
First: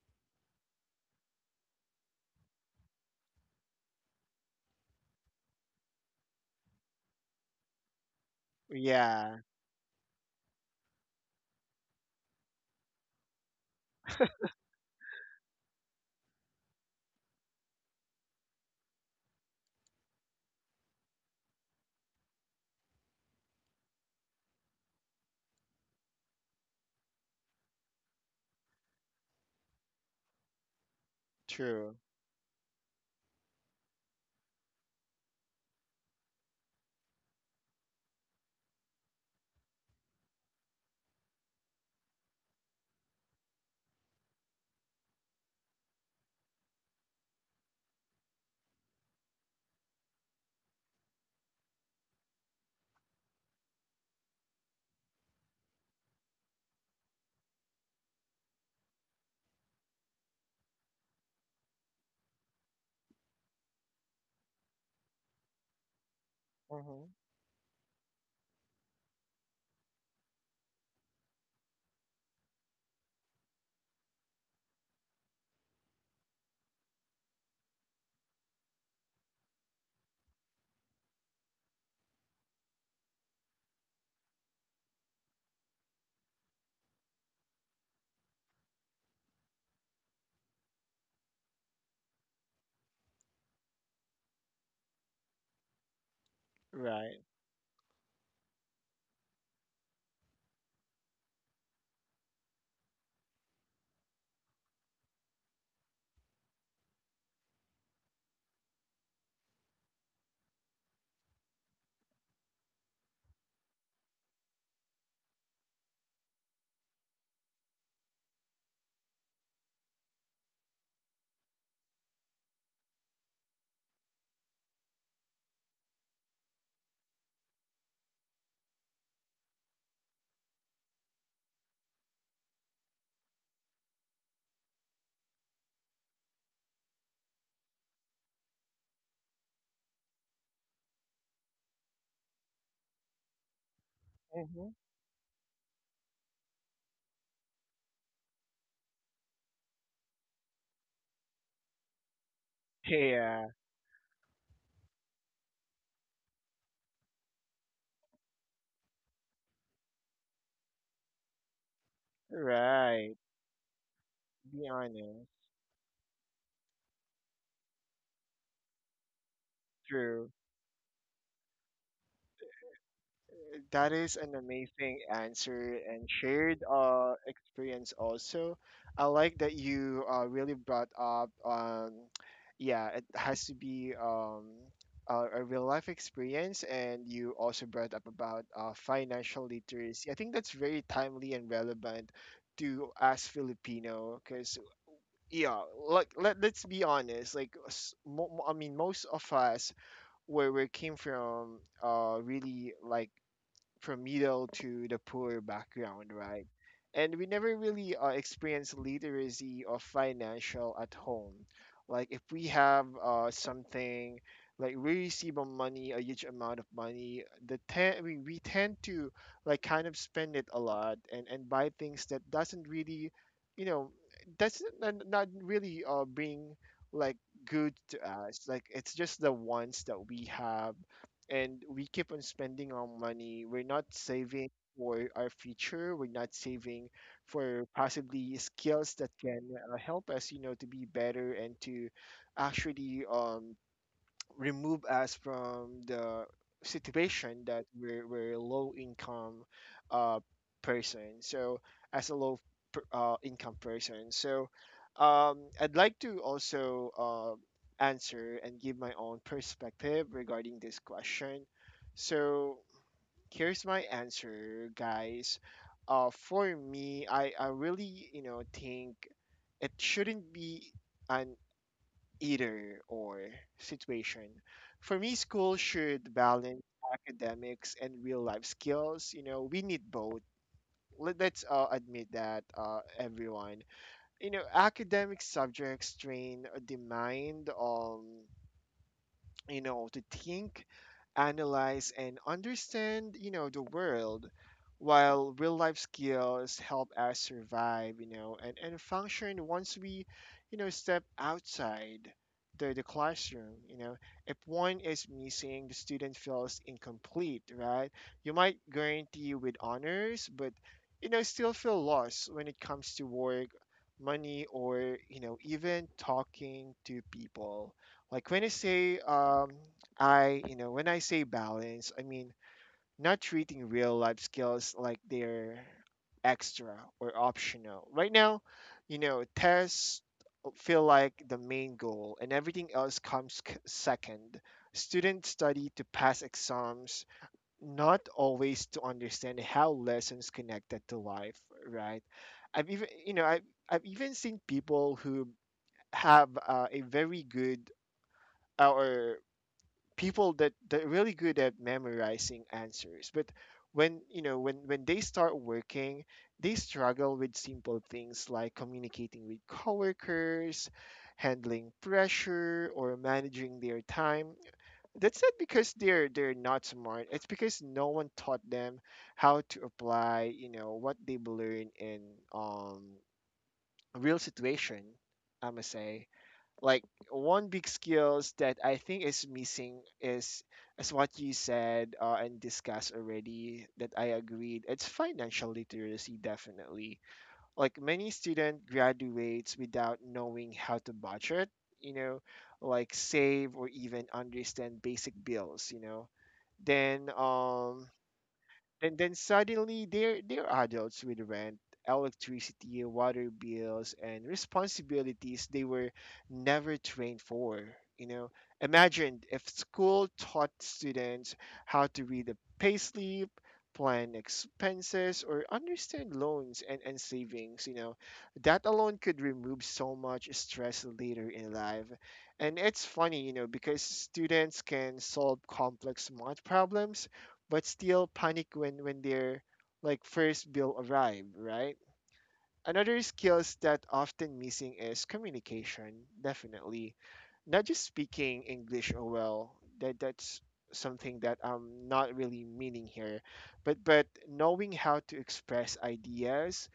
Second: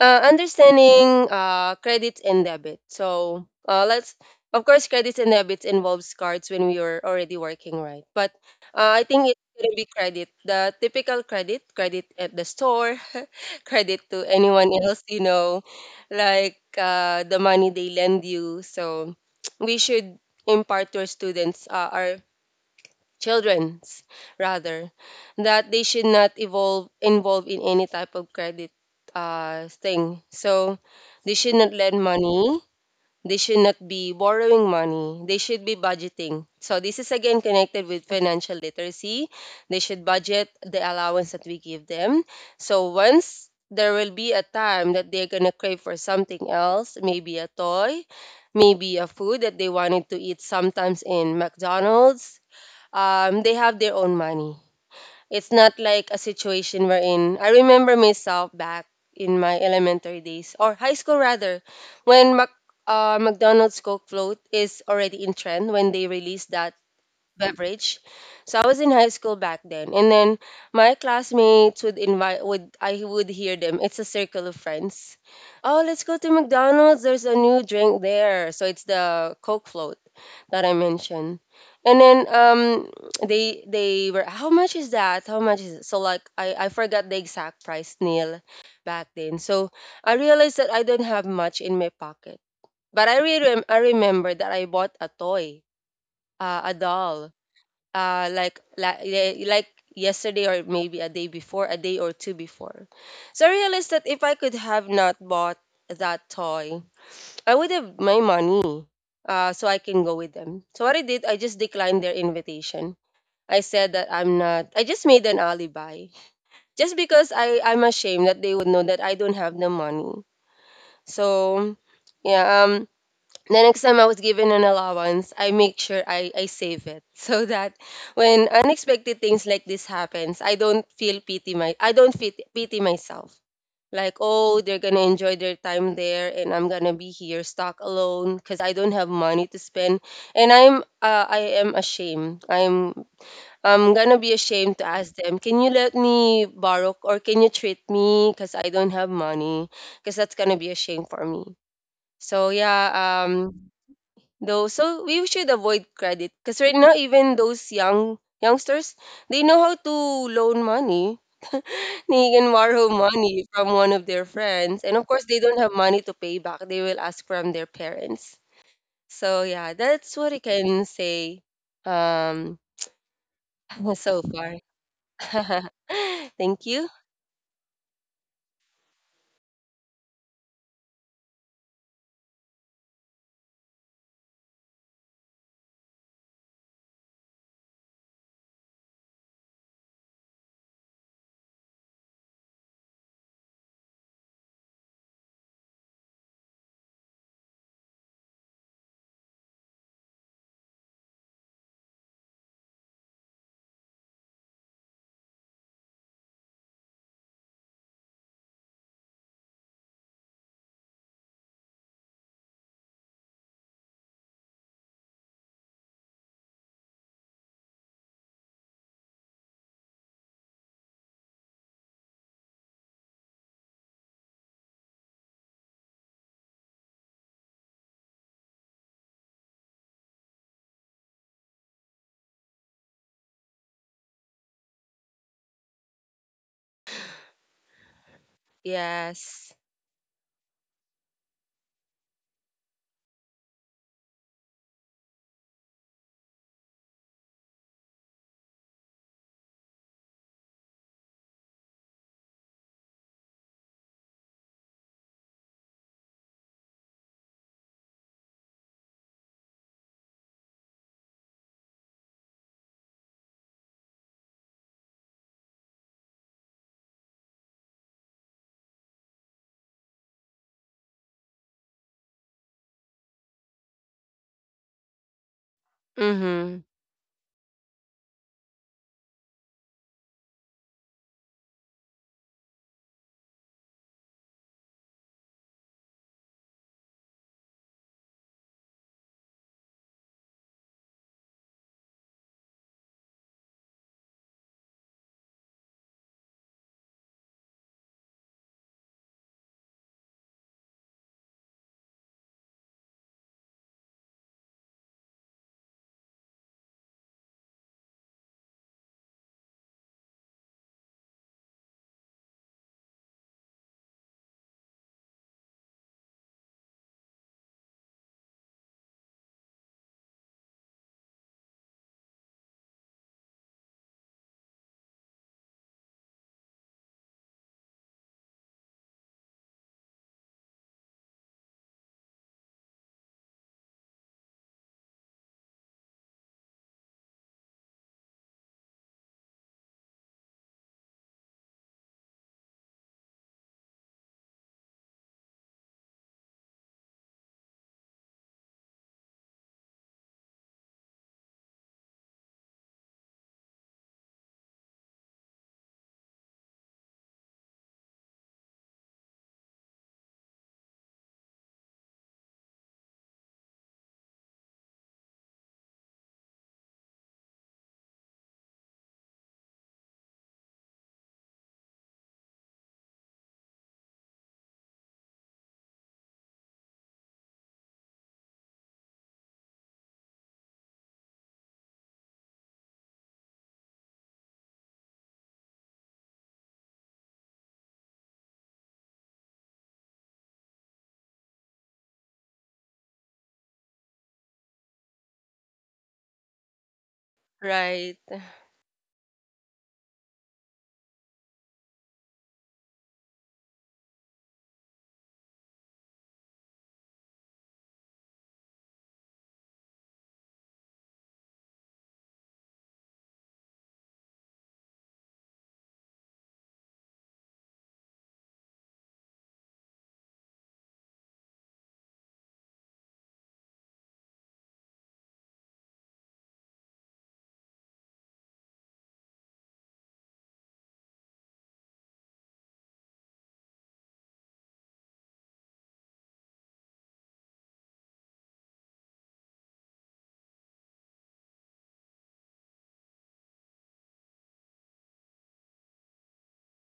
[SPEAKER 2] understanding credits and debit. So let's, of course, credits and debits involves cards when we were already working, right? But I think
[SPEAKER 1] Yeah,
[SPEAKER 2] it's gonna be credit, the typical credit, credit at the store, credit to anyone else, you know, like the money they lend you. So we should impart to our students, our children's, rather, that they should not evolve involve in any type of credit thing. So they should not
[SPEAKER 1] true.
[SPEAKER 2] lend money, they should not be borrowing money, they should be budgeting. So this is again connected with financial literacy. They should budget the allowance that we give them. So once there will be a time that they're going to crave for something else, maybe a toy, maybe a food that they wanted to eat sometimes in McDonald's, they have their own money. It's not like a situation wherein I remember myself back in my elementary days or high school, rather, when McDonald's Coke float is already in trend when they released that
[SPEAKER 1] Mm-hmm.
[SPEAKER 2] beverage. So I was in high school back then, and then my classmates would invite. Would I would hear them? It's a circle of friends. Oh, let's go to McDonald's. There's a new drink there. So it's the Coke float that I mentioned. And then they were, how much is that? How much is it? So like I forgot the exact price, Neil, back then. So I realized that I don't have much in my pocket. But I really I remember that I bought a toy, a
[SPEAKER 1] Right.
[SPEAKER 2] doll, uh, like yesterday or maybe a day before, a day or two before. So I realized that if I could have not bought that toy, I would have my money, so I can go with them. So what I did, I just declined their invitation. I said that I'm not. I just made an alibi, just because I'm ashamed that they would know that I don't have the money. So, yeah. The next time I was given an allowance, I make sure I save it so that when unexpected things like this happens, I don't fit, pity myself. Like oh, they're gonna enjoy their time there, and I'm gonna be here stuck alone because I don't have money to spend, and I am ashamed. I'm gonna be
[SPEAKER 1] Mm-hmm.
[SPEAKER 2] ashamed to ask them, can you let me borrow or can you treat me because I don't have money? Because that's gonna be a shame for me. So yeah,
[SPEAKER 1] Yeah,
[SPEAKER 2] um, though, so we should avoid credit because right now even those youngsters, they know how to loan money. They can borrow
[SPEAKER 1] right.
[SPEAKER 2] money from one of their
[SPEAKER 1] Be
[SPEAKER 2] friends, and of course
[SPEAKER 1] honest.
[SPEAKER 2] they don't have money to pay back, they will ask from their parents. So yeah, that's
[SPEAKER 1] True.
[SPEAKER 2] what I can say. Um,
[SPEAKER 1] That is
[SPEAKER 2] so
[SPEAKER 1] an
[SPEAKER 2] far.
[SPEAKER 1] amazing answer and shared
[SPEAKER 2] Thank you.
[SPEAKER 1] experience also. I like that you really brought up, yeah, it has to be a real life experience. And you also brought up about financial literacy. I think that's very timely and relevant to us Filipino because, yeah, like, let's be honest, like, I mean, most of us, where we came from, really like, from middle to the poor background, right? And we never really experience literacy or financial at home. Like if we have something, like we receive a money, a huge amount of money, the ten, I mean, we tend to like kind of spend it a lot and buy things that doesn't really, you know, that's not really bring like good to us. Like it's just the ones that we have and we keep on spending our money. We're not saving for our future. We're not saving for possibly skills that can
[SPEAKER 2] Yes.
[SPEAKER 1] help us, you know, to be better and to actually remove us from the situation that we're a low income uh, person. So as a low income person. So I'd like to also answer and give my own perspective regarding this question. So here's my answer, guys. For me, I really, you know, think it shouldn't be an either or situation. For me, school should
[SPEAKER 2] Mm-hmm.
[SPEAKER 1] balance academics and real life skills. You know, we need both. Let's admit that, everyone. You know, academic subjects train the mind. You know, to think, analyze, and understand, you know, the world, while real life skills help us survive, you know, and function once we, you know, step outside the classroom, you know. If one is missing, the student feels incomplete, right? You might guarantee with honors, but, you know, still feel lost when it comes to work, money, or, you know, even talking to people. Like when I say, you know, when I say balance, I mean not treating real life skills like they're extra or optional. Right now, you know, tests feel like the main goal and everything else comes second. Students study to pass exams, not always to understand how lessons connected to life, right? I've even, you know, I've even seen people who have a very good or people that are really good at memorizing answers, but when you know when they start working, they struggle with simple things like communicating with coworkers, handling pressure, or managing their time. That's not because they're not smart, it's because no one taught them how to apply, you know, what they've learned in, um real situation. I must say, like, one big skills that I think is missing is, as what you said, and discussed already that I agreed. It's financial literacy, definitely. Like many student graduates without knowing how to budget, you know, like save or even understand basic bills, you know. Then
[SPEAKER 2] Right.
[SPEAKER 1] And then suddenly they're adults with rent, electricity, water bills, and responsibilities they were never trained for, you know. Imagine if school taught students how to read a payslip, plan expenses, or understand loans and savings, you know. That alone could remove so much stress later in life. And it's funny, you know, because students can solve complex math problems but still panic when their like first bill arrive, right? Another skills that often missing is communication, definitely. Not just speaking English oh well. That's something that I'm not really meaning here. But knowing how to express ideas,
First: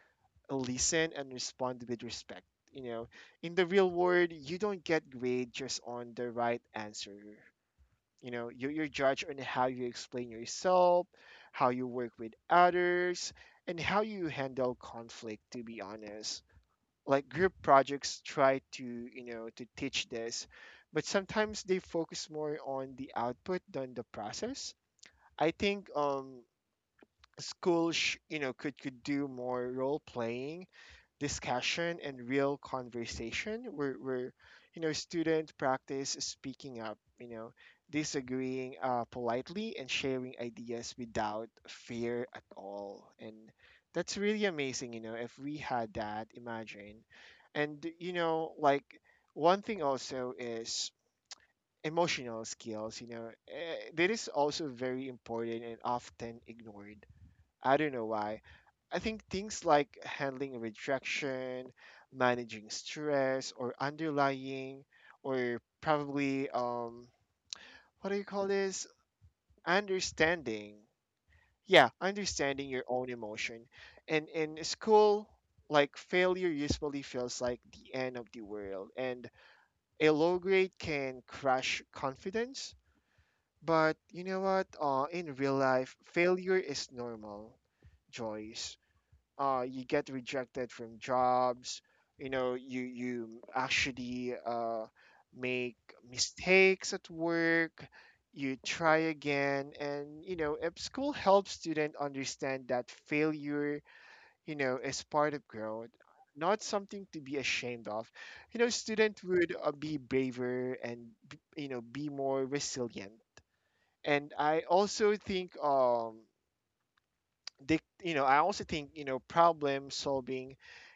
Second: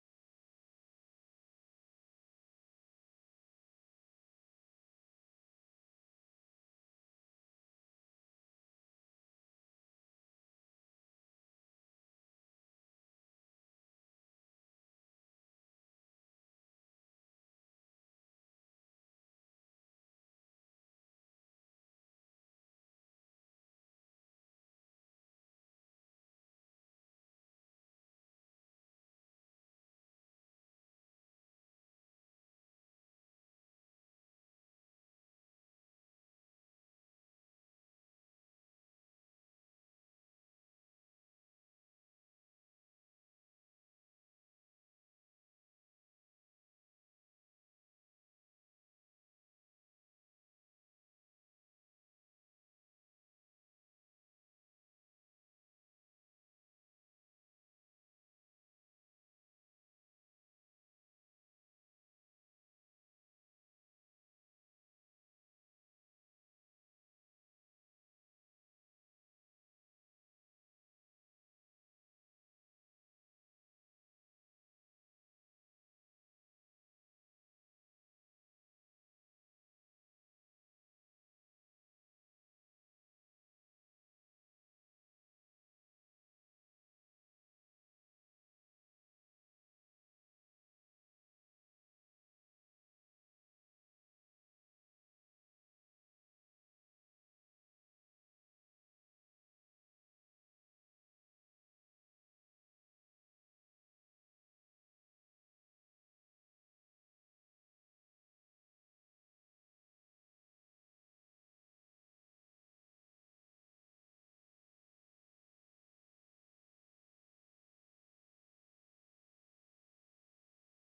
[SPEAKER 1] listen, and respond with respect. You know, in the real world, you don't get grade just on the right answer, you know, you you're judged on how you explain yourself, how you work with others, and how you handle conflict, to be honest. Like group projects try to, you know, to teach this, but sometimes they focus more on the output than the process. I think schools, could do more role playing discussion and real conversation where students practice speaking up, disagreeing politely and sharing ideas without fear at all. And that's really amazing, if we had that, imagine. And you know like One thing also is emotional skills, that is also very important and often ignored. I don't know why. I think things like handling rejection, managing stress, or underlying, or probably, what do you call this? Understanding. Yeah, understanding your own emotion. And in school, like, failure usually feels like the end of the world, and a low grade can crush confidence. But you know what? In real life, failure is normal, Joyce. You get rejected from jobs, you actually make mistakes at work, you try again. And, you know, if school helps student understand that failure, is part of growth, not something to be ashamed of, student would be braver and be more resilient. And I also think, they you know I also think you know problem solving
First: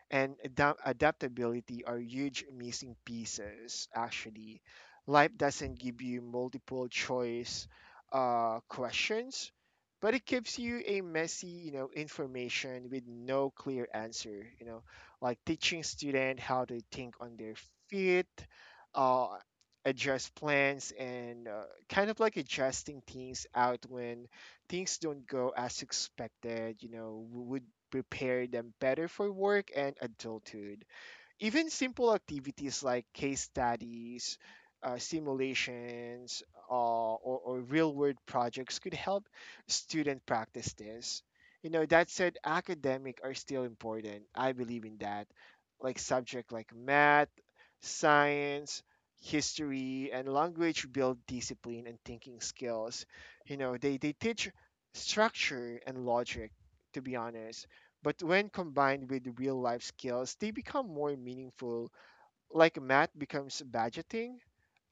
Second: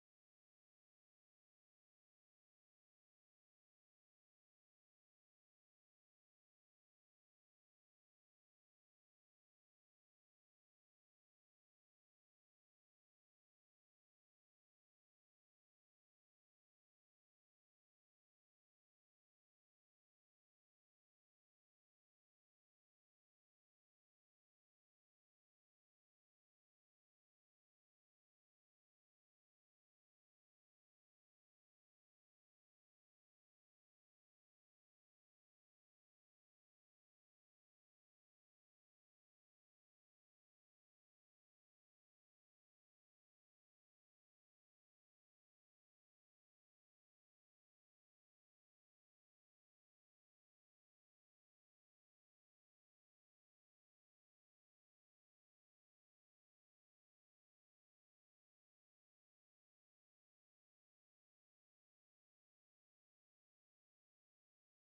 [SPEAKER 1] and adaptability are huge missing pieces actually. Life doesn't give you multiple choice questions, but it gives you a messy, information with no clear answer. Like, teaching student how to think on their feet, uh, adjust plans, and kind of like adjusting things out when things don't go as expected, you know, would prepare them better for work and adulthood. Even simple activities like case studies, simulations, or real world projects could help students practice this. You know, that said, academic are still important. I believe in that. Like, subject like math, science, history, and language build discipline and thinking skills. You know, they teach structure and logic, to be honest. But when combined with real life skills, they become more meaningful. Like, math becomes budgeting,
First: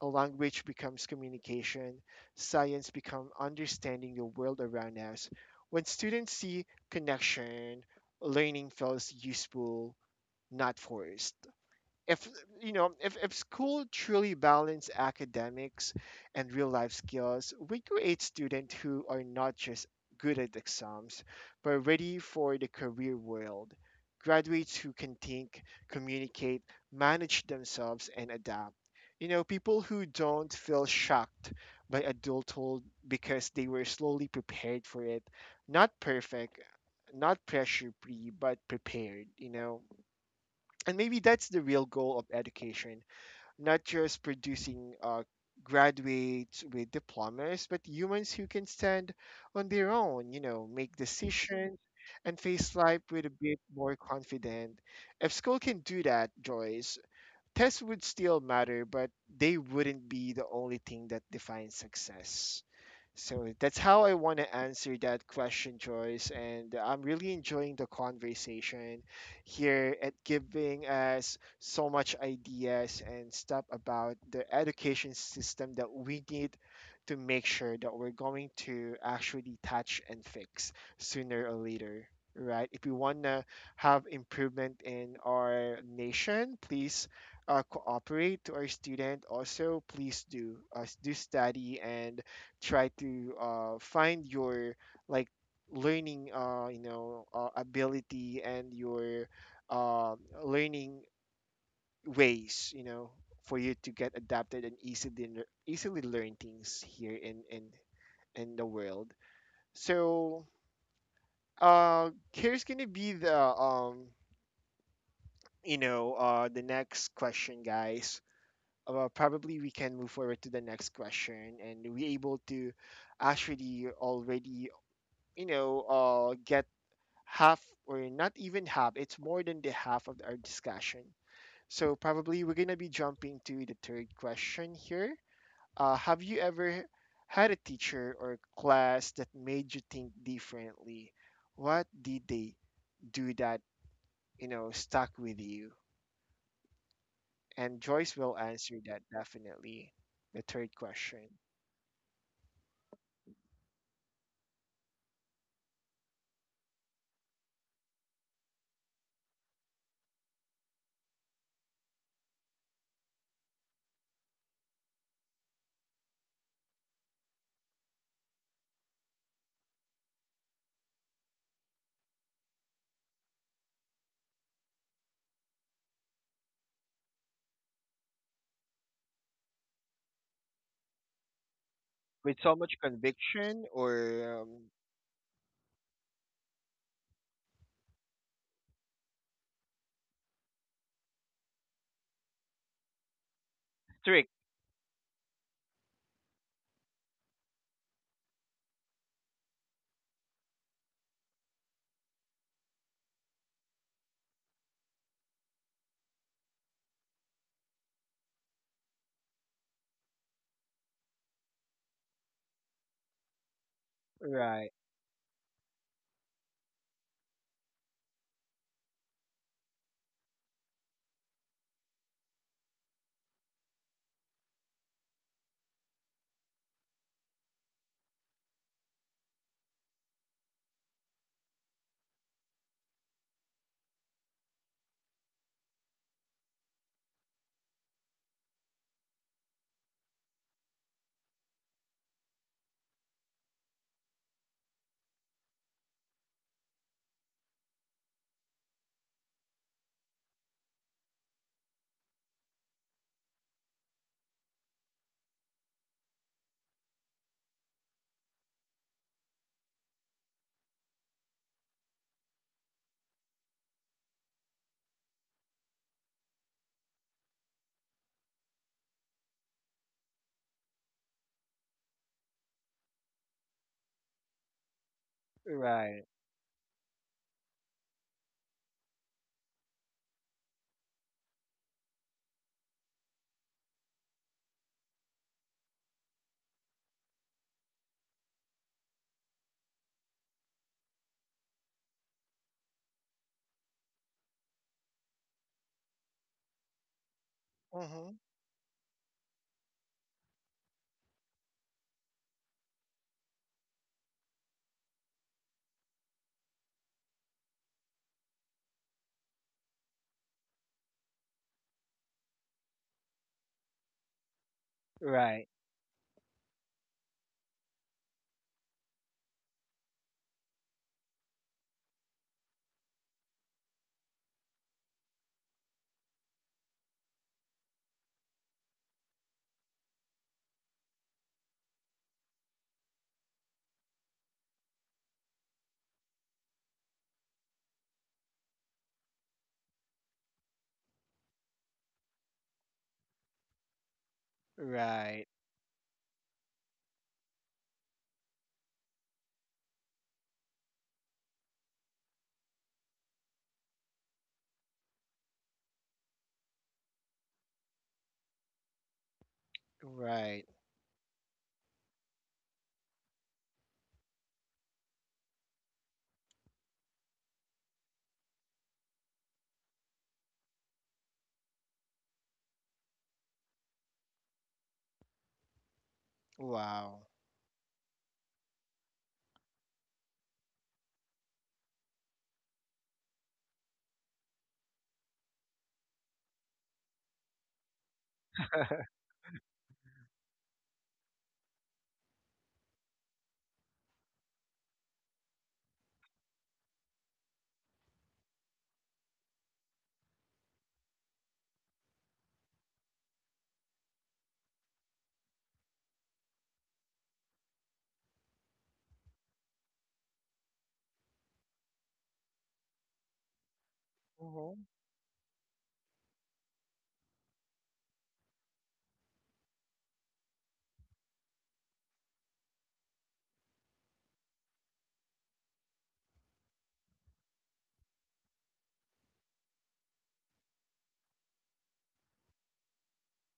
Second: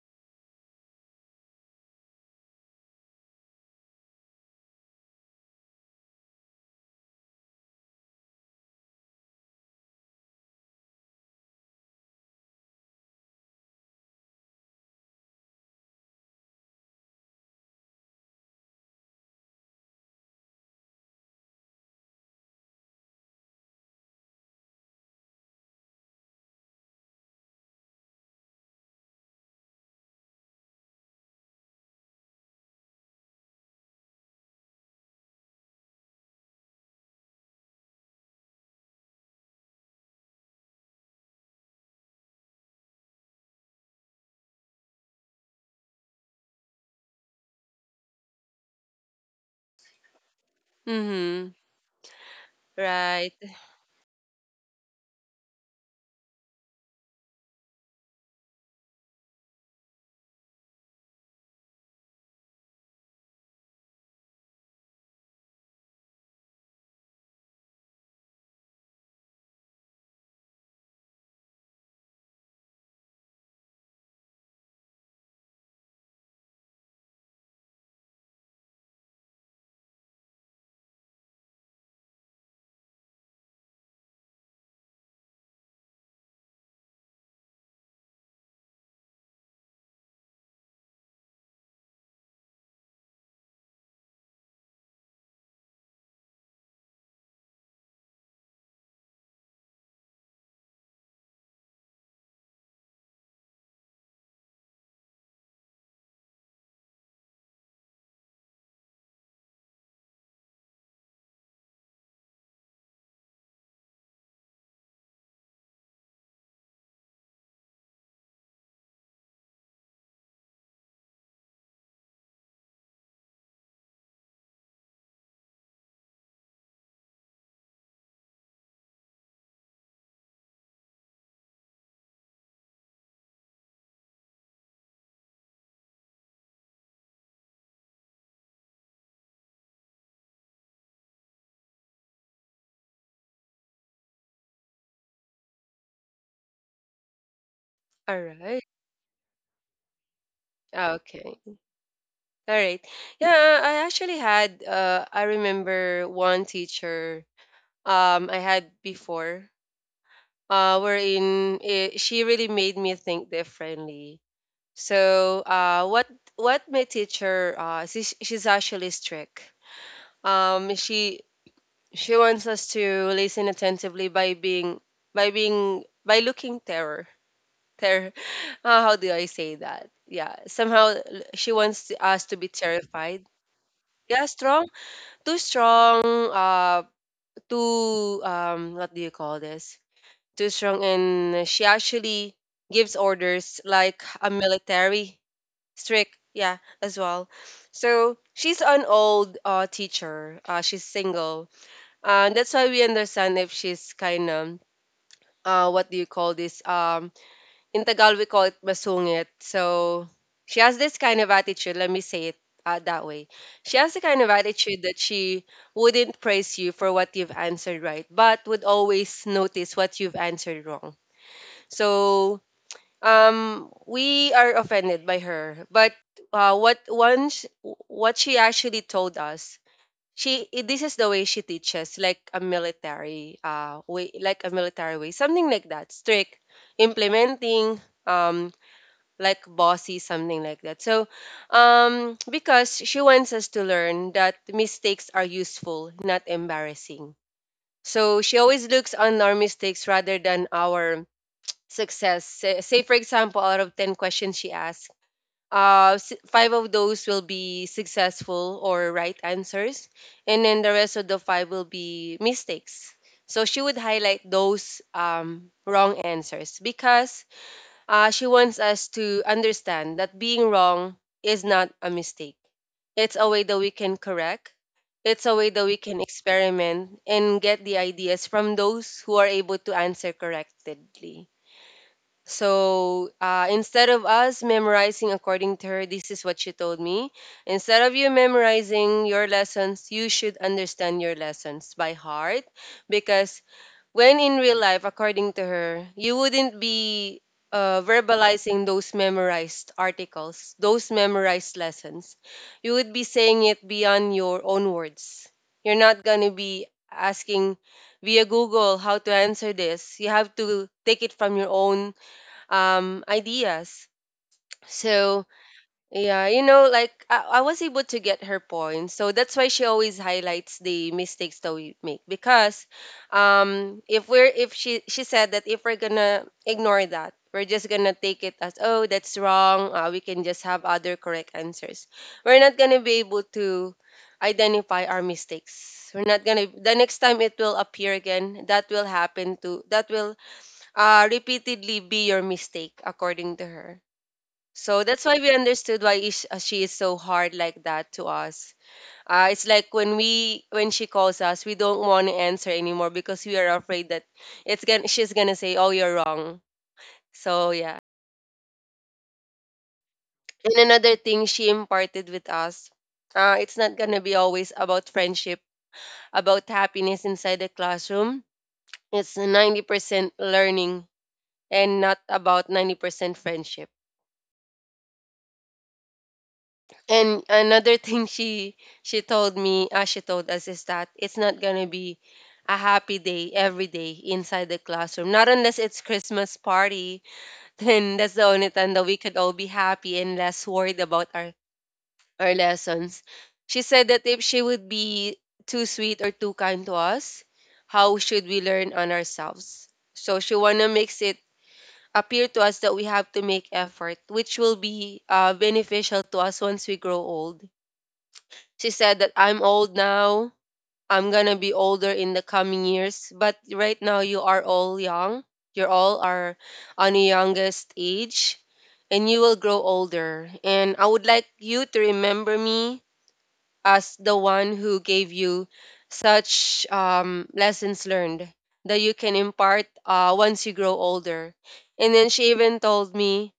[SPEAKER 1] a language becomes communication, science becomes understanding the world around us. When students see connection, learning feels useful, not forced. If you know if, if school truly balance academics and real life skills, we create students who are not just good at exams, but ready for the career world. Graduates who can think, communicate, manage themselves, and adapt. You know, people who don't feel shocked by adulthood because they were slowly prepared for it. Not perfect, not pressure free, but prepared, you know. And maybe that's the real goal of education. Not just producing graduates with diplomas, but humans who can stand on their own, you know, make
[SPEAKER 2] Mm-hmm.
[SPEAKER 1] decisions, and face life with
[SPEAKER 2] Right.
[SPEAKER 1] a bit more confident. If school can do that, Joyce, tests would still matter, but they wouldn't be the only thing that defines success. So that's how I want to answer that question, Joyce. And I'm really enjoying the conversation here at giving us so much ideas and stuff about the education system that we need to make sure that we're going to actually touch and fix sooner or later. Right. If we want to have improvement in our nation, please cooperate to our student also. Please do do study and try to find your, like, learning ability and your uh, learning ways, you know, for you to get adapted and easily easily learn things here in in the world. So here's gonna be the the next question, guys. Probably we can move forward to the next question, and we able to actually already, get half, or not even half, it's more than the half of our discussion. So probably we're going to be jumping to the third question here. Have you ever had a teacher or class that made you think differently? What did they do that, you know, stuck with you? And Joyce
[SPEAKER 2] All
[SPEAKER 1] will
[SPEAKER 2] right.
[SPEAKER 1] answer that, definitely. The third question.
[SPEAKER 2] Okay. All right. Yeah, I actually had I remember one teacher I had before wherein it, she really made me think differently. So, what my teacher, she's actually strict. Um she she wants us to listen attentively by being, by looking terror. Terror. How do I say that? Yeah, somehow she wants us
[SPEAKER 1] With
[SPEAKER 2] to be
[SPEAKER 1] so much
[SPEAKER 2] terrified.
[SPEAKER 1] conviction,
[SPEAKER 2] Yeah,
[SPEAKER 1] or
[SPEAKER 2] strong. Too strong, uh, too, what do you call this? Too strong, and she actually gives orders like
[SPEAKER 1] strict.
[SPEAKER 2] a military, strict, yeah, as well. So she's an old teacher. She's single. That's why we understand if she's kind of, what do you call this? In Tagalog we call it masungit. So she has this kind of attitude. Let me say it that way. She has the kind of
[SPEAKER 1] Right,
[SPEAKER 2] attitude that she wouldn't praise you for what you've answered right, but would always notice what you've answered wrong. So we are offended by her, but uh, what once what she actually told us. This is the way she teaches, like a military way, like a military way, something like that. Strict, implementing, like bossy, something like that. So, because she wants us to learn that mistakes are useful, not embarrassing. So she always looks on our mistakes rather than our success. Say for example, out of 10 questions she asks, five of those will be successful or right answers, and then the rest of the five will be mistakes. So she would highlight those wrong answers because she wants us to understand that being wrong is not a mistake. It's a way that we can correct, it's a way that we can
[SPEAKER 1] right.
[SPEAKER 2] experiment and get the ideas from those who are able to answer correctly. So instead of us memorizing, according to her, this is what she told me. Instead of you memorizing your lessons, you should understand your lessons by heart because when in real life, according to her, you wouldn't be
[SPEAKER 1] Mm-hmm.
[SPEAKER 2] verbalizing those memorized articles, those memorized lessons. You would be saying it beyond your own words. You're not going to be asking via Google how to answer this. You have to take it from your own ideas. So,
[SPEAKER 1] Right,
[SPEAKER 2] yeah, you know, like I was able to get her point. So that's why she always highlights the mistakes that we make because if we're if she she said that if we're gonna ignore that, we're just gonna take it as, oh, that's wrong, we can just have other correct answers. We're not gonna be able to identify our mistakes. We're not gonna The next time it will appear again, that will repeatedly be your mistake, according to her. So that's why
[SPEAKER 1] right,
[SPEAKER 2] we understood why is, she is so hard like that to us. It's like when she calls us, we don't want to answer anymore because we are afraid that it's gonna she's gonna say, "Oh, you're wrong." So yeah.
[SPEAKER 1] right.
[SPEAKER 2] And another thing she imparted with us, it's not gonna be always about friendship, about happiness inside the classroom. It's 90% learning and not about 90% friendship.
[SPEAKER 1] Wow.
[SPEAKER 2] And another thing she told me, she told us is that it's not gonna be a happy day every day inside the classroom. Not unless it's Christmas party, then that's the only time that we could all be happy and less worried about our lessons. She said that if she would be too sweet or too kind to us, how should we learn on ourselves? So she wanna makes it appear to us that we have to make effort, which will be beneficial to us once we grow old. She said that I'm old now. I'm going to be older in the coming years. But right now, you are
[SPEAKER 1] Mm-hmm.
[SPEAKER 2] all young. You all are on the youngest age. And you will grow older. And I would like you to remember me as the one who gave you such lessons learned that you can impart once you grow older. And then she even told me,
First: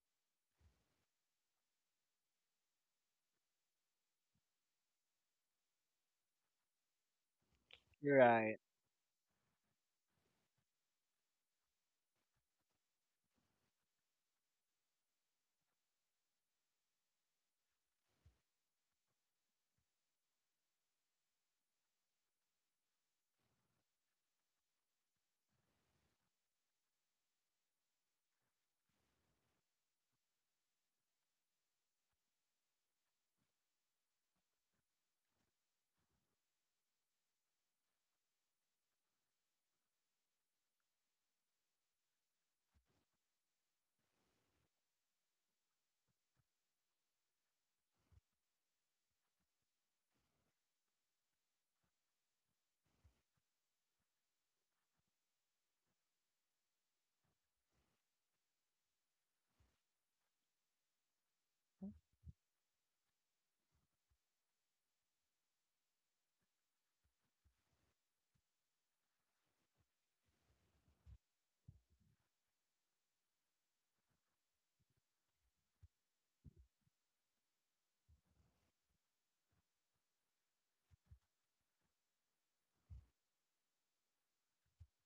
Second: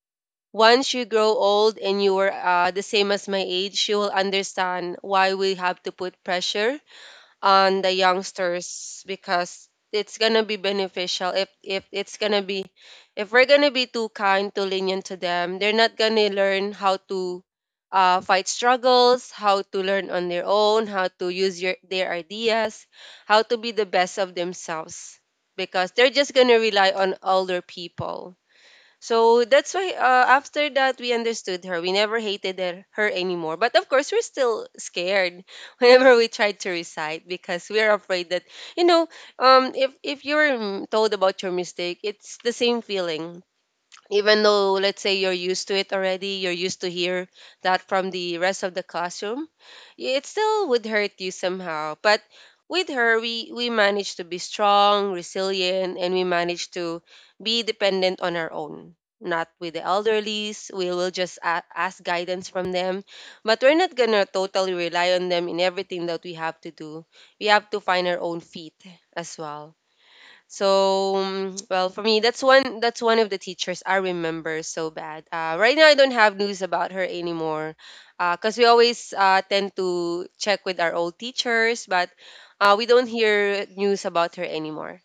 [SPEAKER 2] once you grow old and you are the same as my age, you will understand why we have to put pressure on the
[SPEAKER 1] Right.
[SPEAKER 2] youngsters because it's gonna be beneficial. If it's gonna be if we're gonna be too kind, too lenient to them, they're not gonna learn how to fight struggles, how to learn on their own, how to use their ideas, how to be the best of themselves, because they're just gonna rely on older people. So that's why, after that, we understood her. We never hated her anymore. But of course we're still scared whenever we try to recite, because we're afraid that, you know if you're told about your mistake, it's the same feeling. Even though, let's say, you're used to it already, you're used to hear that from the rest of the classroom, it still would hurt you somehow. But with her, we managed to be strong, resilient, and we managed to be dependent on our own, not with the elderlies. We will just ask guidance from them, but we're not gonna totally rely on them in everything that we have to do. We have to find our own feet as well. So, for me, that's one of the teachers I remember so bad. Right now, I don't have news about her anymore, because we always tend to check with our old teachers, but we don't hear news about her anymore.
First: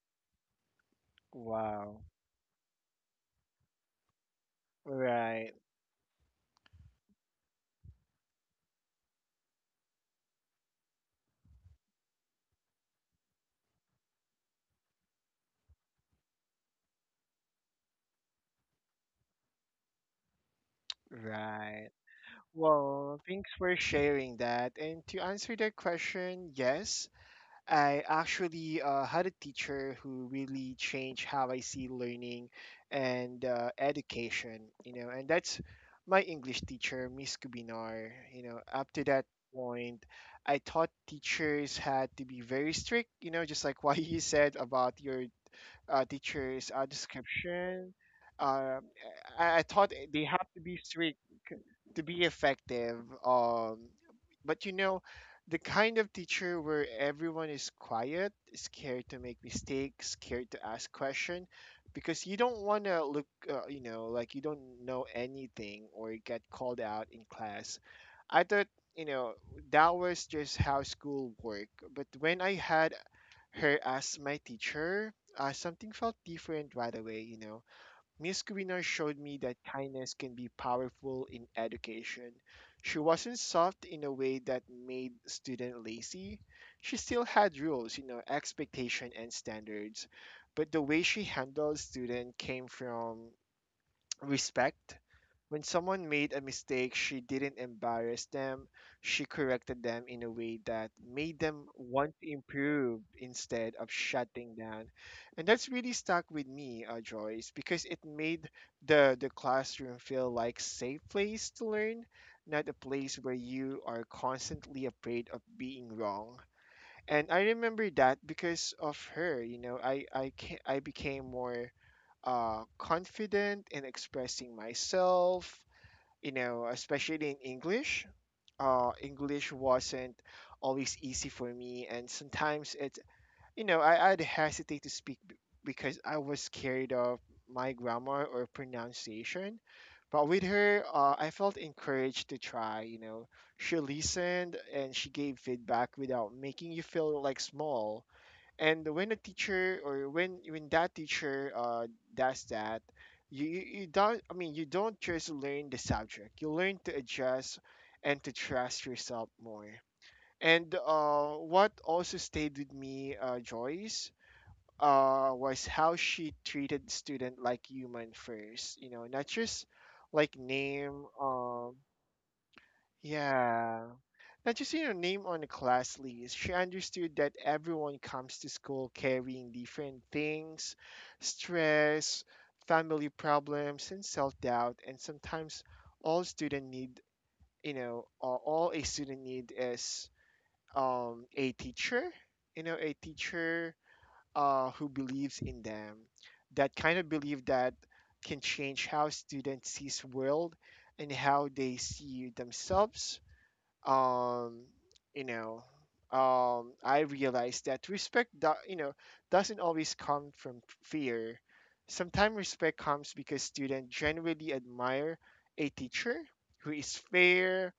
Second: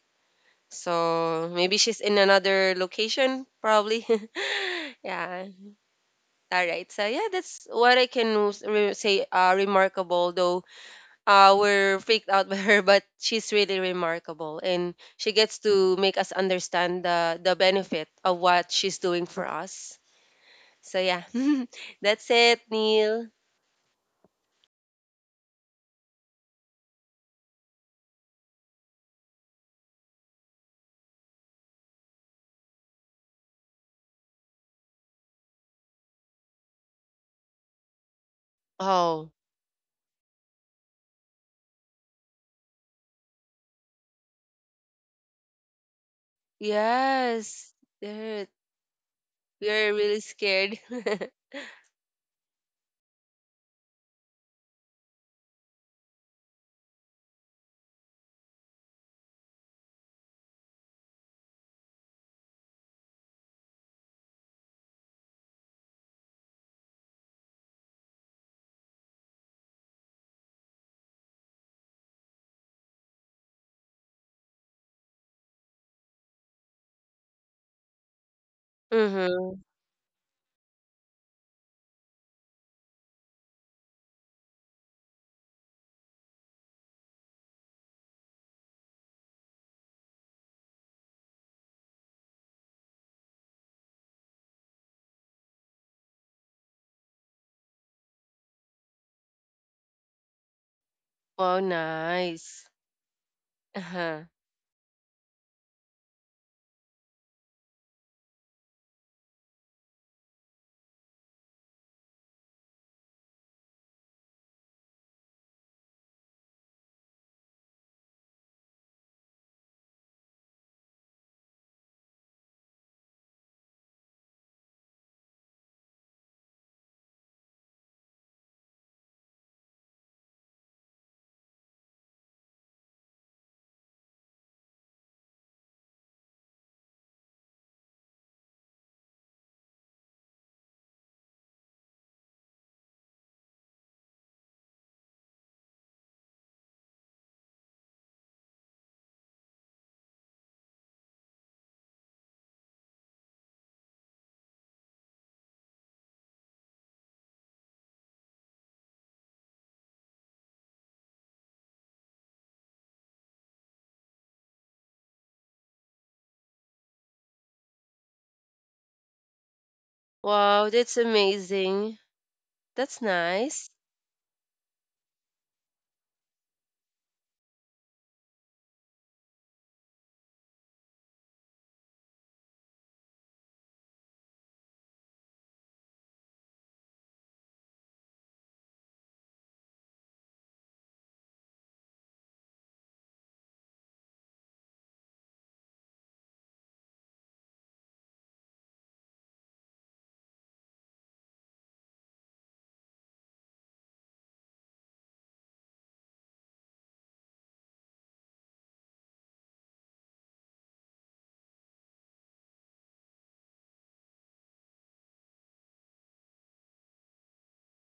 [SPEAKER 2] So maybe she's
[SPEAKER 1] Wow.
[SPEAKER 2] in another location, probably. Yeah.
[SPEAKER 1] Right.
[SPEAKER 2] All right. So yeah, that's what I can say. Remarkable though, we're freaked out by her, but she's really remarkable, and she gets to make us understand the benefit of what she's doing for us. So yeah,
[SPEAKER 1] Right.
[SPEAKER 2] that's it,
[SPEAKER 1] Well,
[SPEAKER 2] Neil.
[SPEAKER 1] thanks for sharing that. And to answer that question, yes, I actually had a teacher who really changed how I see learning and education, you know. And that's my English teacher, Miss Kubinar. You know, up to that
[SPEAKER 2] Oh,
[SPEAKER 1] point, I thought teachers had to be very strict, you know, just like what you said about your teacher's
[SPEAKER 2] yes,
[SPEAKER 1] description.
[SPEAKER 2] Dirt.
[SPEAKER 1] Uh, I
[SPEAKER 2] We
[SPEAKER 1] thought
[SPEAKER 2] are really
[SPEAKER 1] they have to be
[SPEAKER 2] scared.
[SPEAKER 1] strict c- to be effective. Um, but you know, the kind of teacher where everyone is quiet, scared to make mistakes, scared to ask question, because you don't want to look, you know, like you don't know anything or get called out in class. I thought, you know, that was just how school worked. But when I had her as my teacher, something felt different right away, you know. Miss Guinar showed me that
[SPEAKER 2] Mm-hmm.
[SPEAKER 1] kindness can be powerful in education. She wasn't soft in a way that made student lazy. She still had rules, you know, expectation, and standards. But the way she handled student came from respect. When someone made a mistake, she didn't embarrass them. She corrected them in a way that made
[SPEAKER 2] Wow,
[SPEAKER 1] them want to
[SPEAKER 2] nice.
[SPEAKER 1] improve instead of
[SPEAKER 2] Uh-huh.
[SPEAKER 1] shutting down. And that's really stuck with me, Joyce, because it made the classroom feel like safe place to learn, not a place where you are constantly afraid of being wrong. And I remember that because of her, you know, I became more confident in expressing myself, you know, especially in English. English wasn't always easy for me, and sometimes it, you know, I'd hesitate to speak because I was scared of my grammar or pronunciation. But with her, I felt encouraged to try. You know, she listened and she gave feedback without making you feel like small. And when a teacher, or when that teacher does that, you don't. I mean, you don't just learn the subject. You learn to adjust and to trust yourself more. And what also stayed with me, Joyce, was how she treated student like human first. You know, not just like
[SPEAKER 2] Wow, that's
[SPEAKER 1] name.
[SPEAKER 2] amazing. That's nice.
[SPEAKER 1] Yeah, not just, you know, name on the class list. She understood that everyone comes to school carrying different things, stress, family problems, and self doubt. And sometimes all student need, you know, or all a student need is a teacher, you know, a teacher who believes in them. That kind of belief that can change how students sees world and how they see themselves. Um, you know, I realized that respect, you know, doesn't always come from fear. Sometimes respect comes because students genuinely admire a teacher who is fair,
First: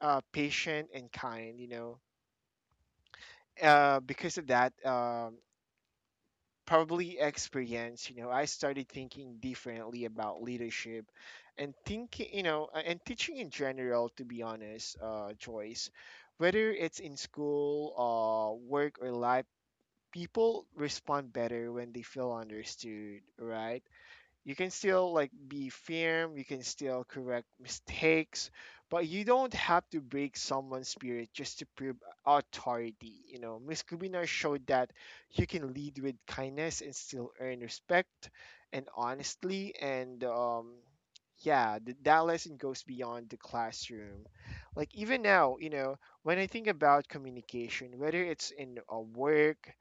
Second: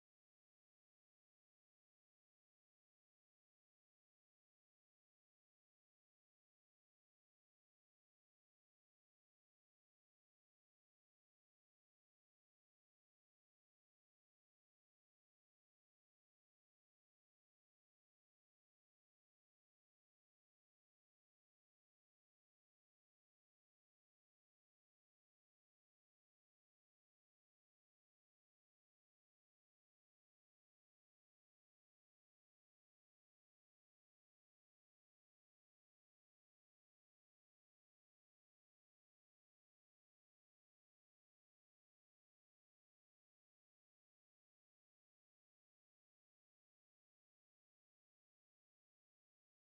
[SPEAKER 1] patient, and kind. You know, because of that, probably experience, you know, I started thinking differently about leadership and thinking, you know, and teaching in general, to be honest, Joyce, whether it's in school, work, or life, people respond better when they feel understood, right? You can still, like, be firm, you can still correct mistakes, but you don't have to break someone's spirit just to prove authority. You know, Miss Kubinar showed that you can lead with kindness and still earn respect. And honestly, and yeah, that lesson goes beyond the classroom. Like, even now, you know, when I think about communication, whether it's in a work,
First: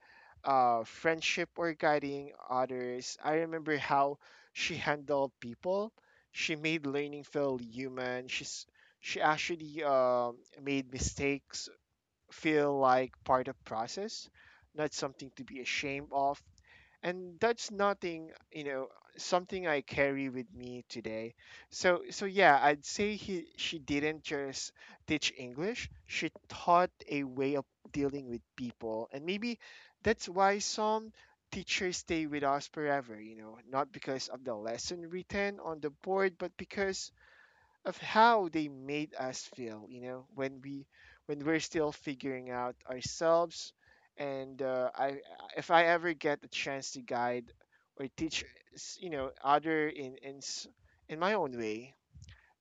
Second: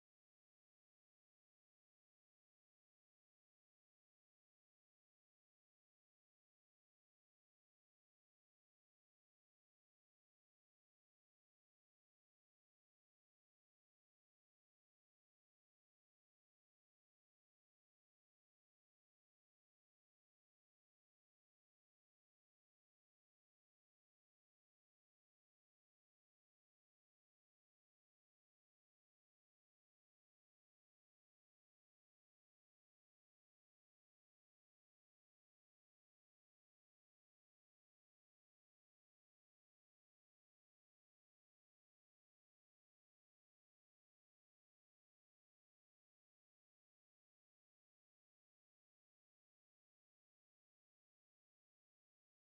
[SPEAKER 1] friendship, or guiding others, I remember how she handled people. She made learning feel human. She actually made mistakes feel like part of process, not something to be ashamed of. And that's nothing, you know, something I carry with me today. So, so yeah, I'd say he she didn't just teach English, she taught a way of dealing with people. And maybe that's why some teachers stay with us forever, you know, not because of the lesson written on the board, but because of how they made us feel, you know, when we, when we're still figuring out ourselves. And I if I ever get a chance to guide or teach, you know, other in in my own way,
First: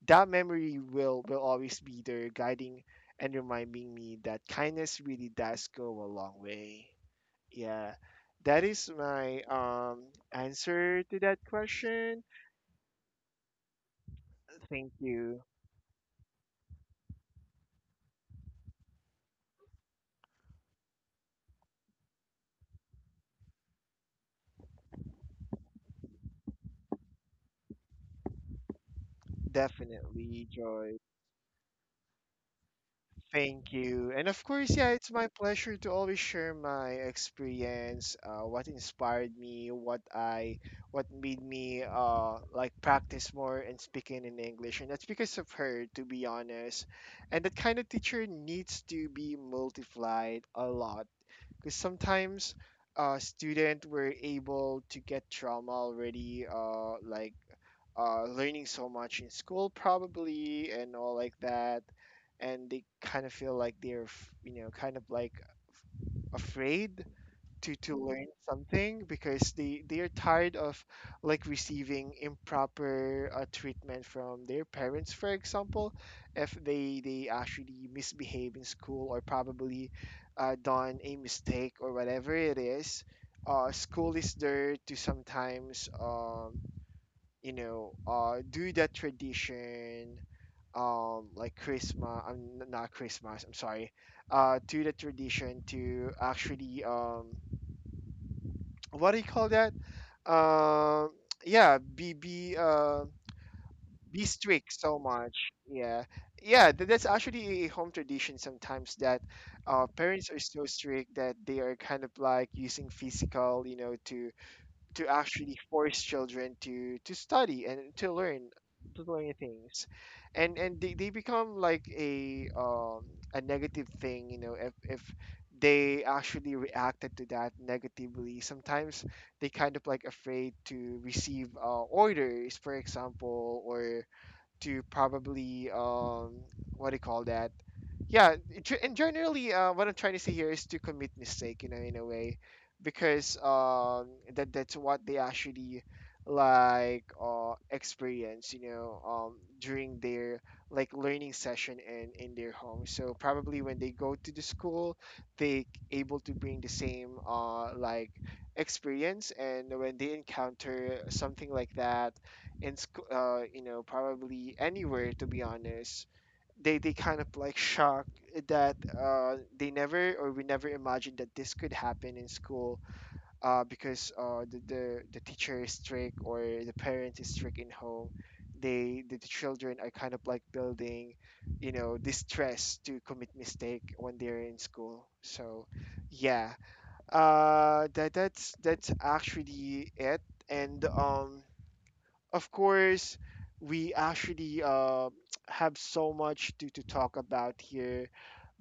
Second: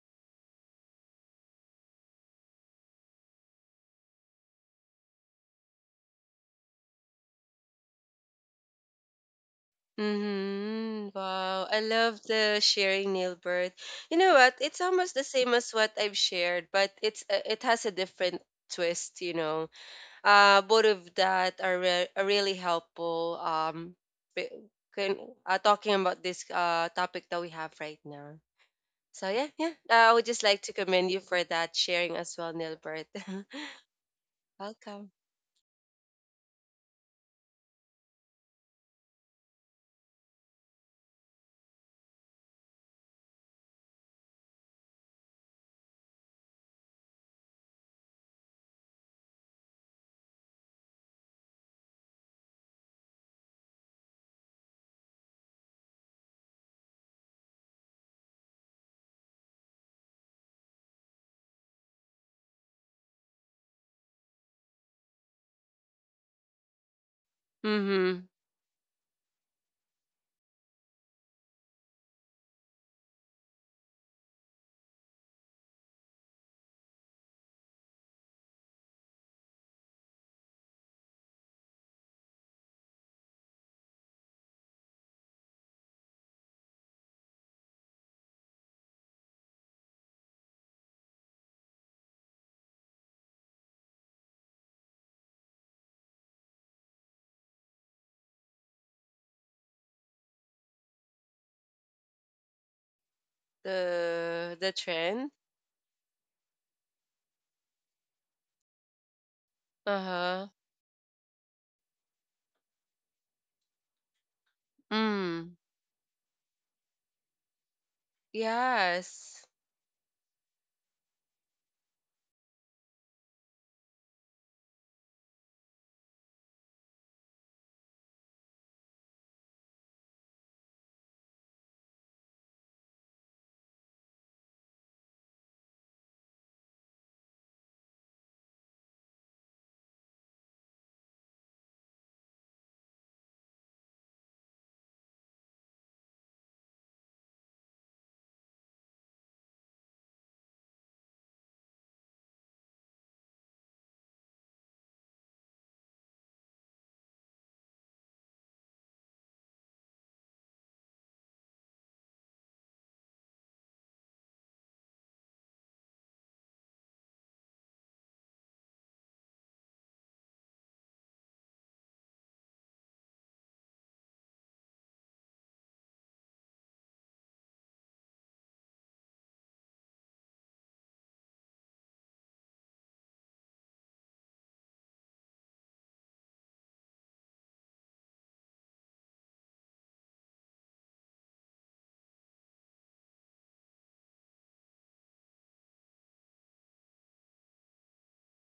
[SPEAKER 1] that memory will always be there guiding and reminding me that kindness really does go a long way. Yeah, that is my answer
[SPEAKER 2] Mm-hmm.
[SPEAKER 1] to that
[SPEAKER 2] Wow. I love
[SPEAKER 1] question.
[SPEAKER 2] the sharing, nail birth. You know what? It's
[SPEAKER 1] Thank
[SPEAKER 2] almost the
[SPEAKER 1] you.
[SPEAKER 2] same as what I've shared, but it's it has a different twist, you know. Both of that are, are really helpful, b- can, talking about this topic that we have right now. So yeah, yeah. I would just
[SPEAKER 1] Definitely,
[SPEAKER 2] like to
[SPEAKER 1] Joy.
[SPEAKER 2] commend you for that sharing as well, Nilbert.
[SPEAKER 1] Thank you. And of course, yeah, it's
[SPEAKER 2] Welcome.
[SPEAKER 1] my pleasure to always share my experience, what inspired me, what made me like practice more and speaking in English. And that's because of her, to be honest. And that kind of teacher needs to be multiplied a lot because sometimes student were able to get trauma already, like learning so much in school probably and all like that, and they kind of feel like they're kind of like afraid to learn
[SPEAKER 2] Mm-hmm.
[SPEAKER 1] something because they are tired of like receiving improper treatment from their parents, for example, if they actually misbehave in school, or probably done a mistake or whatever it is. School is there to sometimes do that tradition, like Christmas, I'm not Christmas, I'm sorry, do the tradition to actually, what do you call that? Um, yeah, be be
[SPEAKER 2] The
[SPEAKER 1] strict so
[SPEAKER 2] trend.
[SPEAKER 1] much. Yeah, yeah, that's actually a home tradition sometimes that parents are
[SPEAKER 2] Uh-huh.
[SPEAKER 1] so strict that they are kind of like using physical, you know, to actually
[SPEAKER 2] Mm.
[SPEAKER 1] force children to study and to learn,
[SPEAKER 2] Yes.
[SPEAKER 1] things, and they become like a negative thing, you know, if they actually reacted to that negatively sometimes. They kind of like afraid to receive orders, for example, or to probably what do you call that? Yeah, it ge- and generally, what I'm trying to say here is to commit mistake, you know, in a way, because that's what they actually like experience, you know, during their like learning session and in their home. So probably when they go to the school, they able to bring the same like experience, and when they encounter something like that in school, probably anywhere, to be honest. They kind of like shocked that they never, or we never imagined that this could happen in school, because the teacher is strict or the parent is strict in home. The children are kind of like building, you know, this stress to commit mistake when they're in school. So yeah. That's actually it. And of course, we actually have so much to talk about here,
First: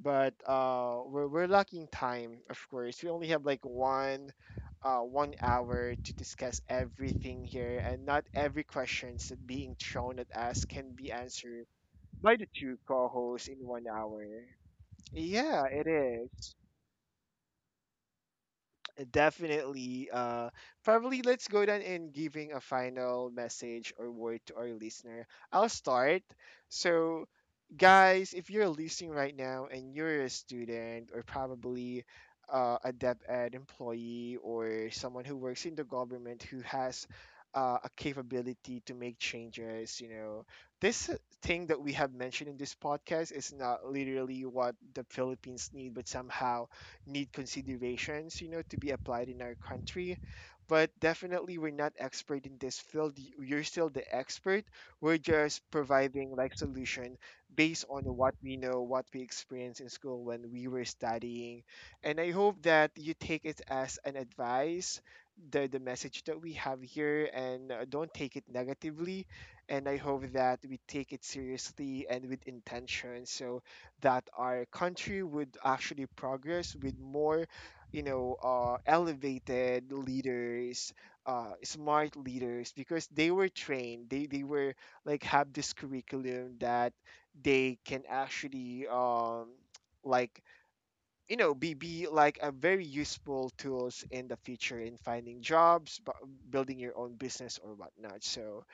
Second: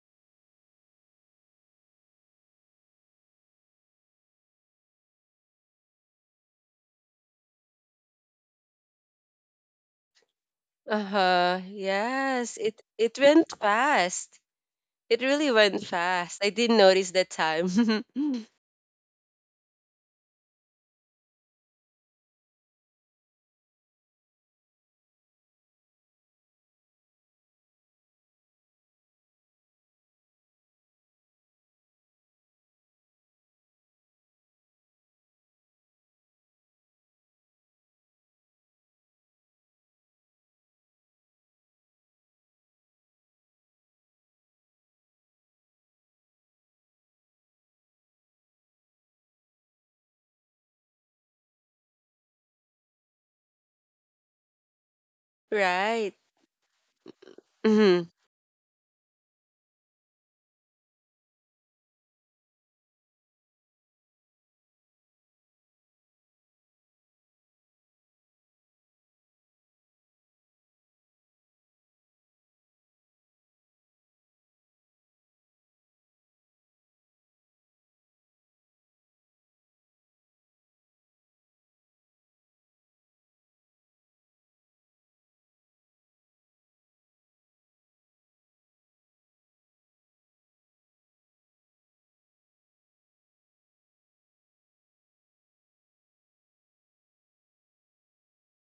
[SPEAKER 1] but we're lacking time, of course. We only have like 1 hour to discuss everything here, and not every questions that being thrown at us can be
[SPEAKER 2] Uh-huh.
[SPEAKER 1] answered by the
[SPEAKER 2] Yes,
[SPEAKER 1] two
[SPEAKER 2] it went
[SPEAKER 1] co-hosts in 1 hour.
[SPEAKER 2] fast. It really
[SPEAKER 1] Yeah,
[SPEAKER 2] went
[SPEAKER 1] it
[SPEAKER 2] fast. I
[SPEAKER 1] is
[SPEAKER 2] didn't notice that time.
[SPEAKER 1] definitely probably let's go down in giving a final message or word to our listener. I'll start. So guys, if you're listening right now and you're a student, or probably a DepEd employee, or someone who works in the government who has a capability to make changes, you know, this thing that we have mentioned in this podcast is not literally what the Philippines need, but somehow need considerations, you know, to be applied in our country. But definitely, we're not expert in this field. You're still the expert. We're just
[SPEAKER 2] Right.
[SPEAKER 1] providing like solution based on
[SPEAKER 2] Mhm.
[SPEAKER 1] what we know, what we experienced in school when we were studying. And I hope that you take it as an advice, the message that we have here, and don't take it negatively. And I hope that we take it seriously and with intention, so that our country would actually progress with more, you know, elevated leaders, smart leaders, because they were trained. They were like have this curriculum that they can actually like be like a very useful tools in the future in finding jobs, building your own business or whatnot. So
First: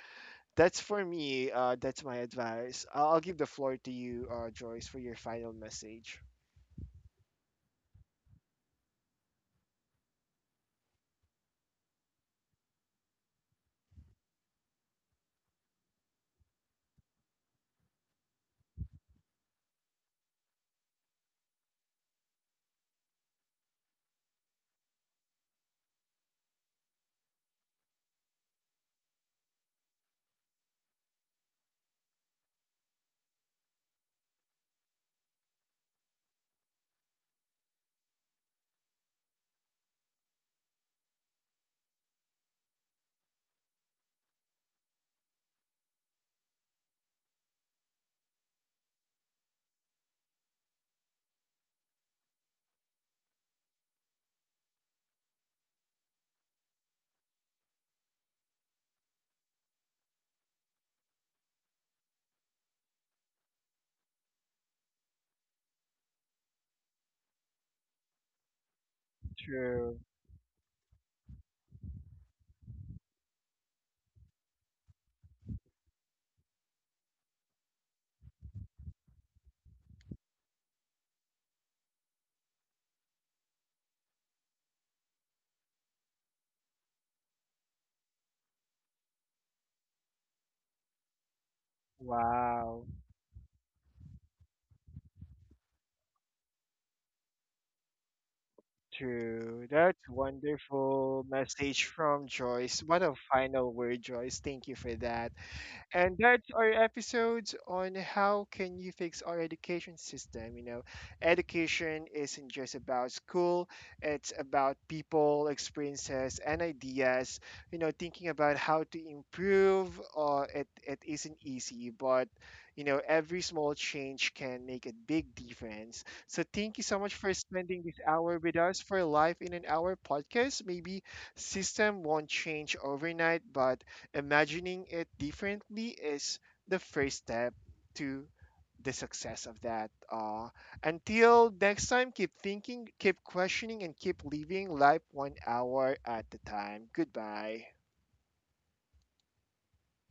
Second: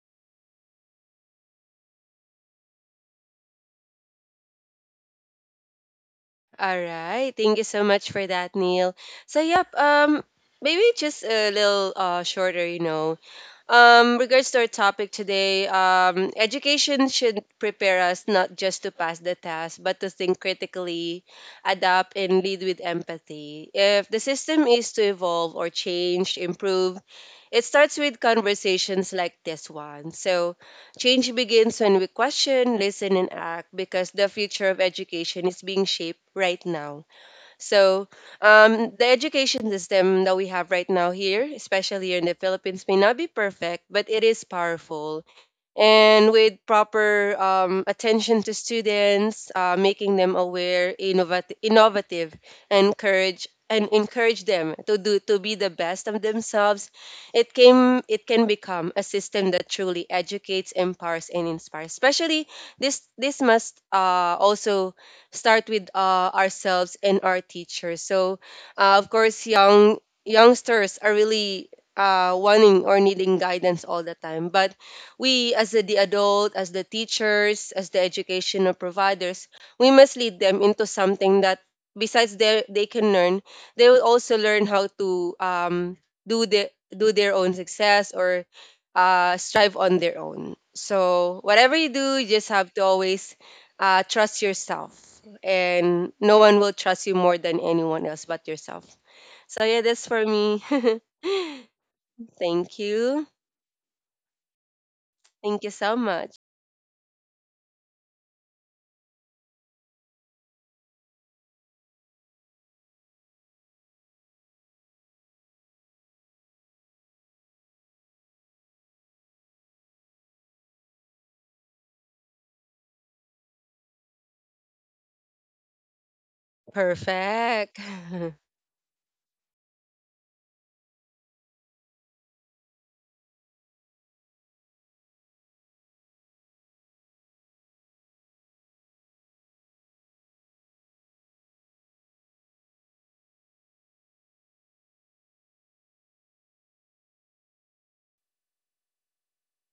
[SPEAKER 1] that's for me. That's my advice. I'll give the floor to you, Joyce, for your final message.
[SPEAKER 2] All right. Thank you so much for that, Neil. So, yep, maybe just a little shorter, you know. Regards to our topic today, education should prepare us not just to pass the test, but to think critically, adapt, and lead with empathy. If the system is to evolve or change, improve, it starts with conversations like this one. So, change begins when we question, listen, and act, because the future of education is being shaped right now. So, the education system that we have right now here, especially here in the Philippines, may not be perfect, but it is powerful, and with proper attention to students, making them aware, innovative, and encourage them to be the best of themselves. It can become a system that truly educates, empowers, and inspires. Especially this must also start with ourselves and our teachers. So, of course,
[SPEAKER 1] True.
[SPEAKER 2] youngsters are really wanting or needing guidance all the time, but we, as the adult, as the teachers, as the educational providers, we must lead them into something that, they can learn, they will also learn how to do their do their own success, or strive on their own. So whatever you do, you just have to
[SPEAKER 1] Wow.
[SPEAKER 2] always trust yourself, and no one will trust you more than anyone else but yourself.
[SPEAKER 1] True.
[SPEAKER 2] So yeah,
[SPEAKER 1] That's
[SPEAKER 2] that's for me.
[SPEAKER 1] wonderful message from
[SPEAKER 2] Thank
[SPEAKER 1] Joyce. What a
[SPEAKER 2] you.
[SPEAKER 1] final word, Joyce. Thank you for that.
[SPEAKER 2] Thank you so
[SPEAKER 1] And
[SPEAKER 2] much.
[SPEAKER 1] that's our episodes on how can you fix our education system. You know, education isn't just about school, it's about people, experiences, and ideas. You know, thinking about how to improve, it isn't easy, but you know, every small change can make a big difference. So thank you so much for
[SPEAKER 2] Perfect.
[SPEAKER 1] spending this hour with us for Life in an Hour podcast. Maybe system won't change overnight, but imagining it differently is the first step to the success of that. Until next time, keep thinking, keep questioning, and keep living life 1 hour at a time. Goodbye.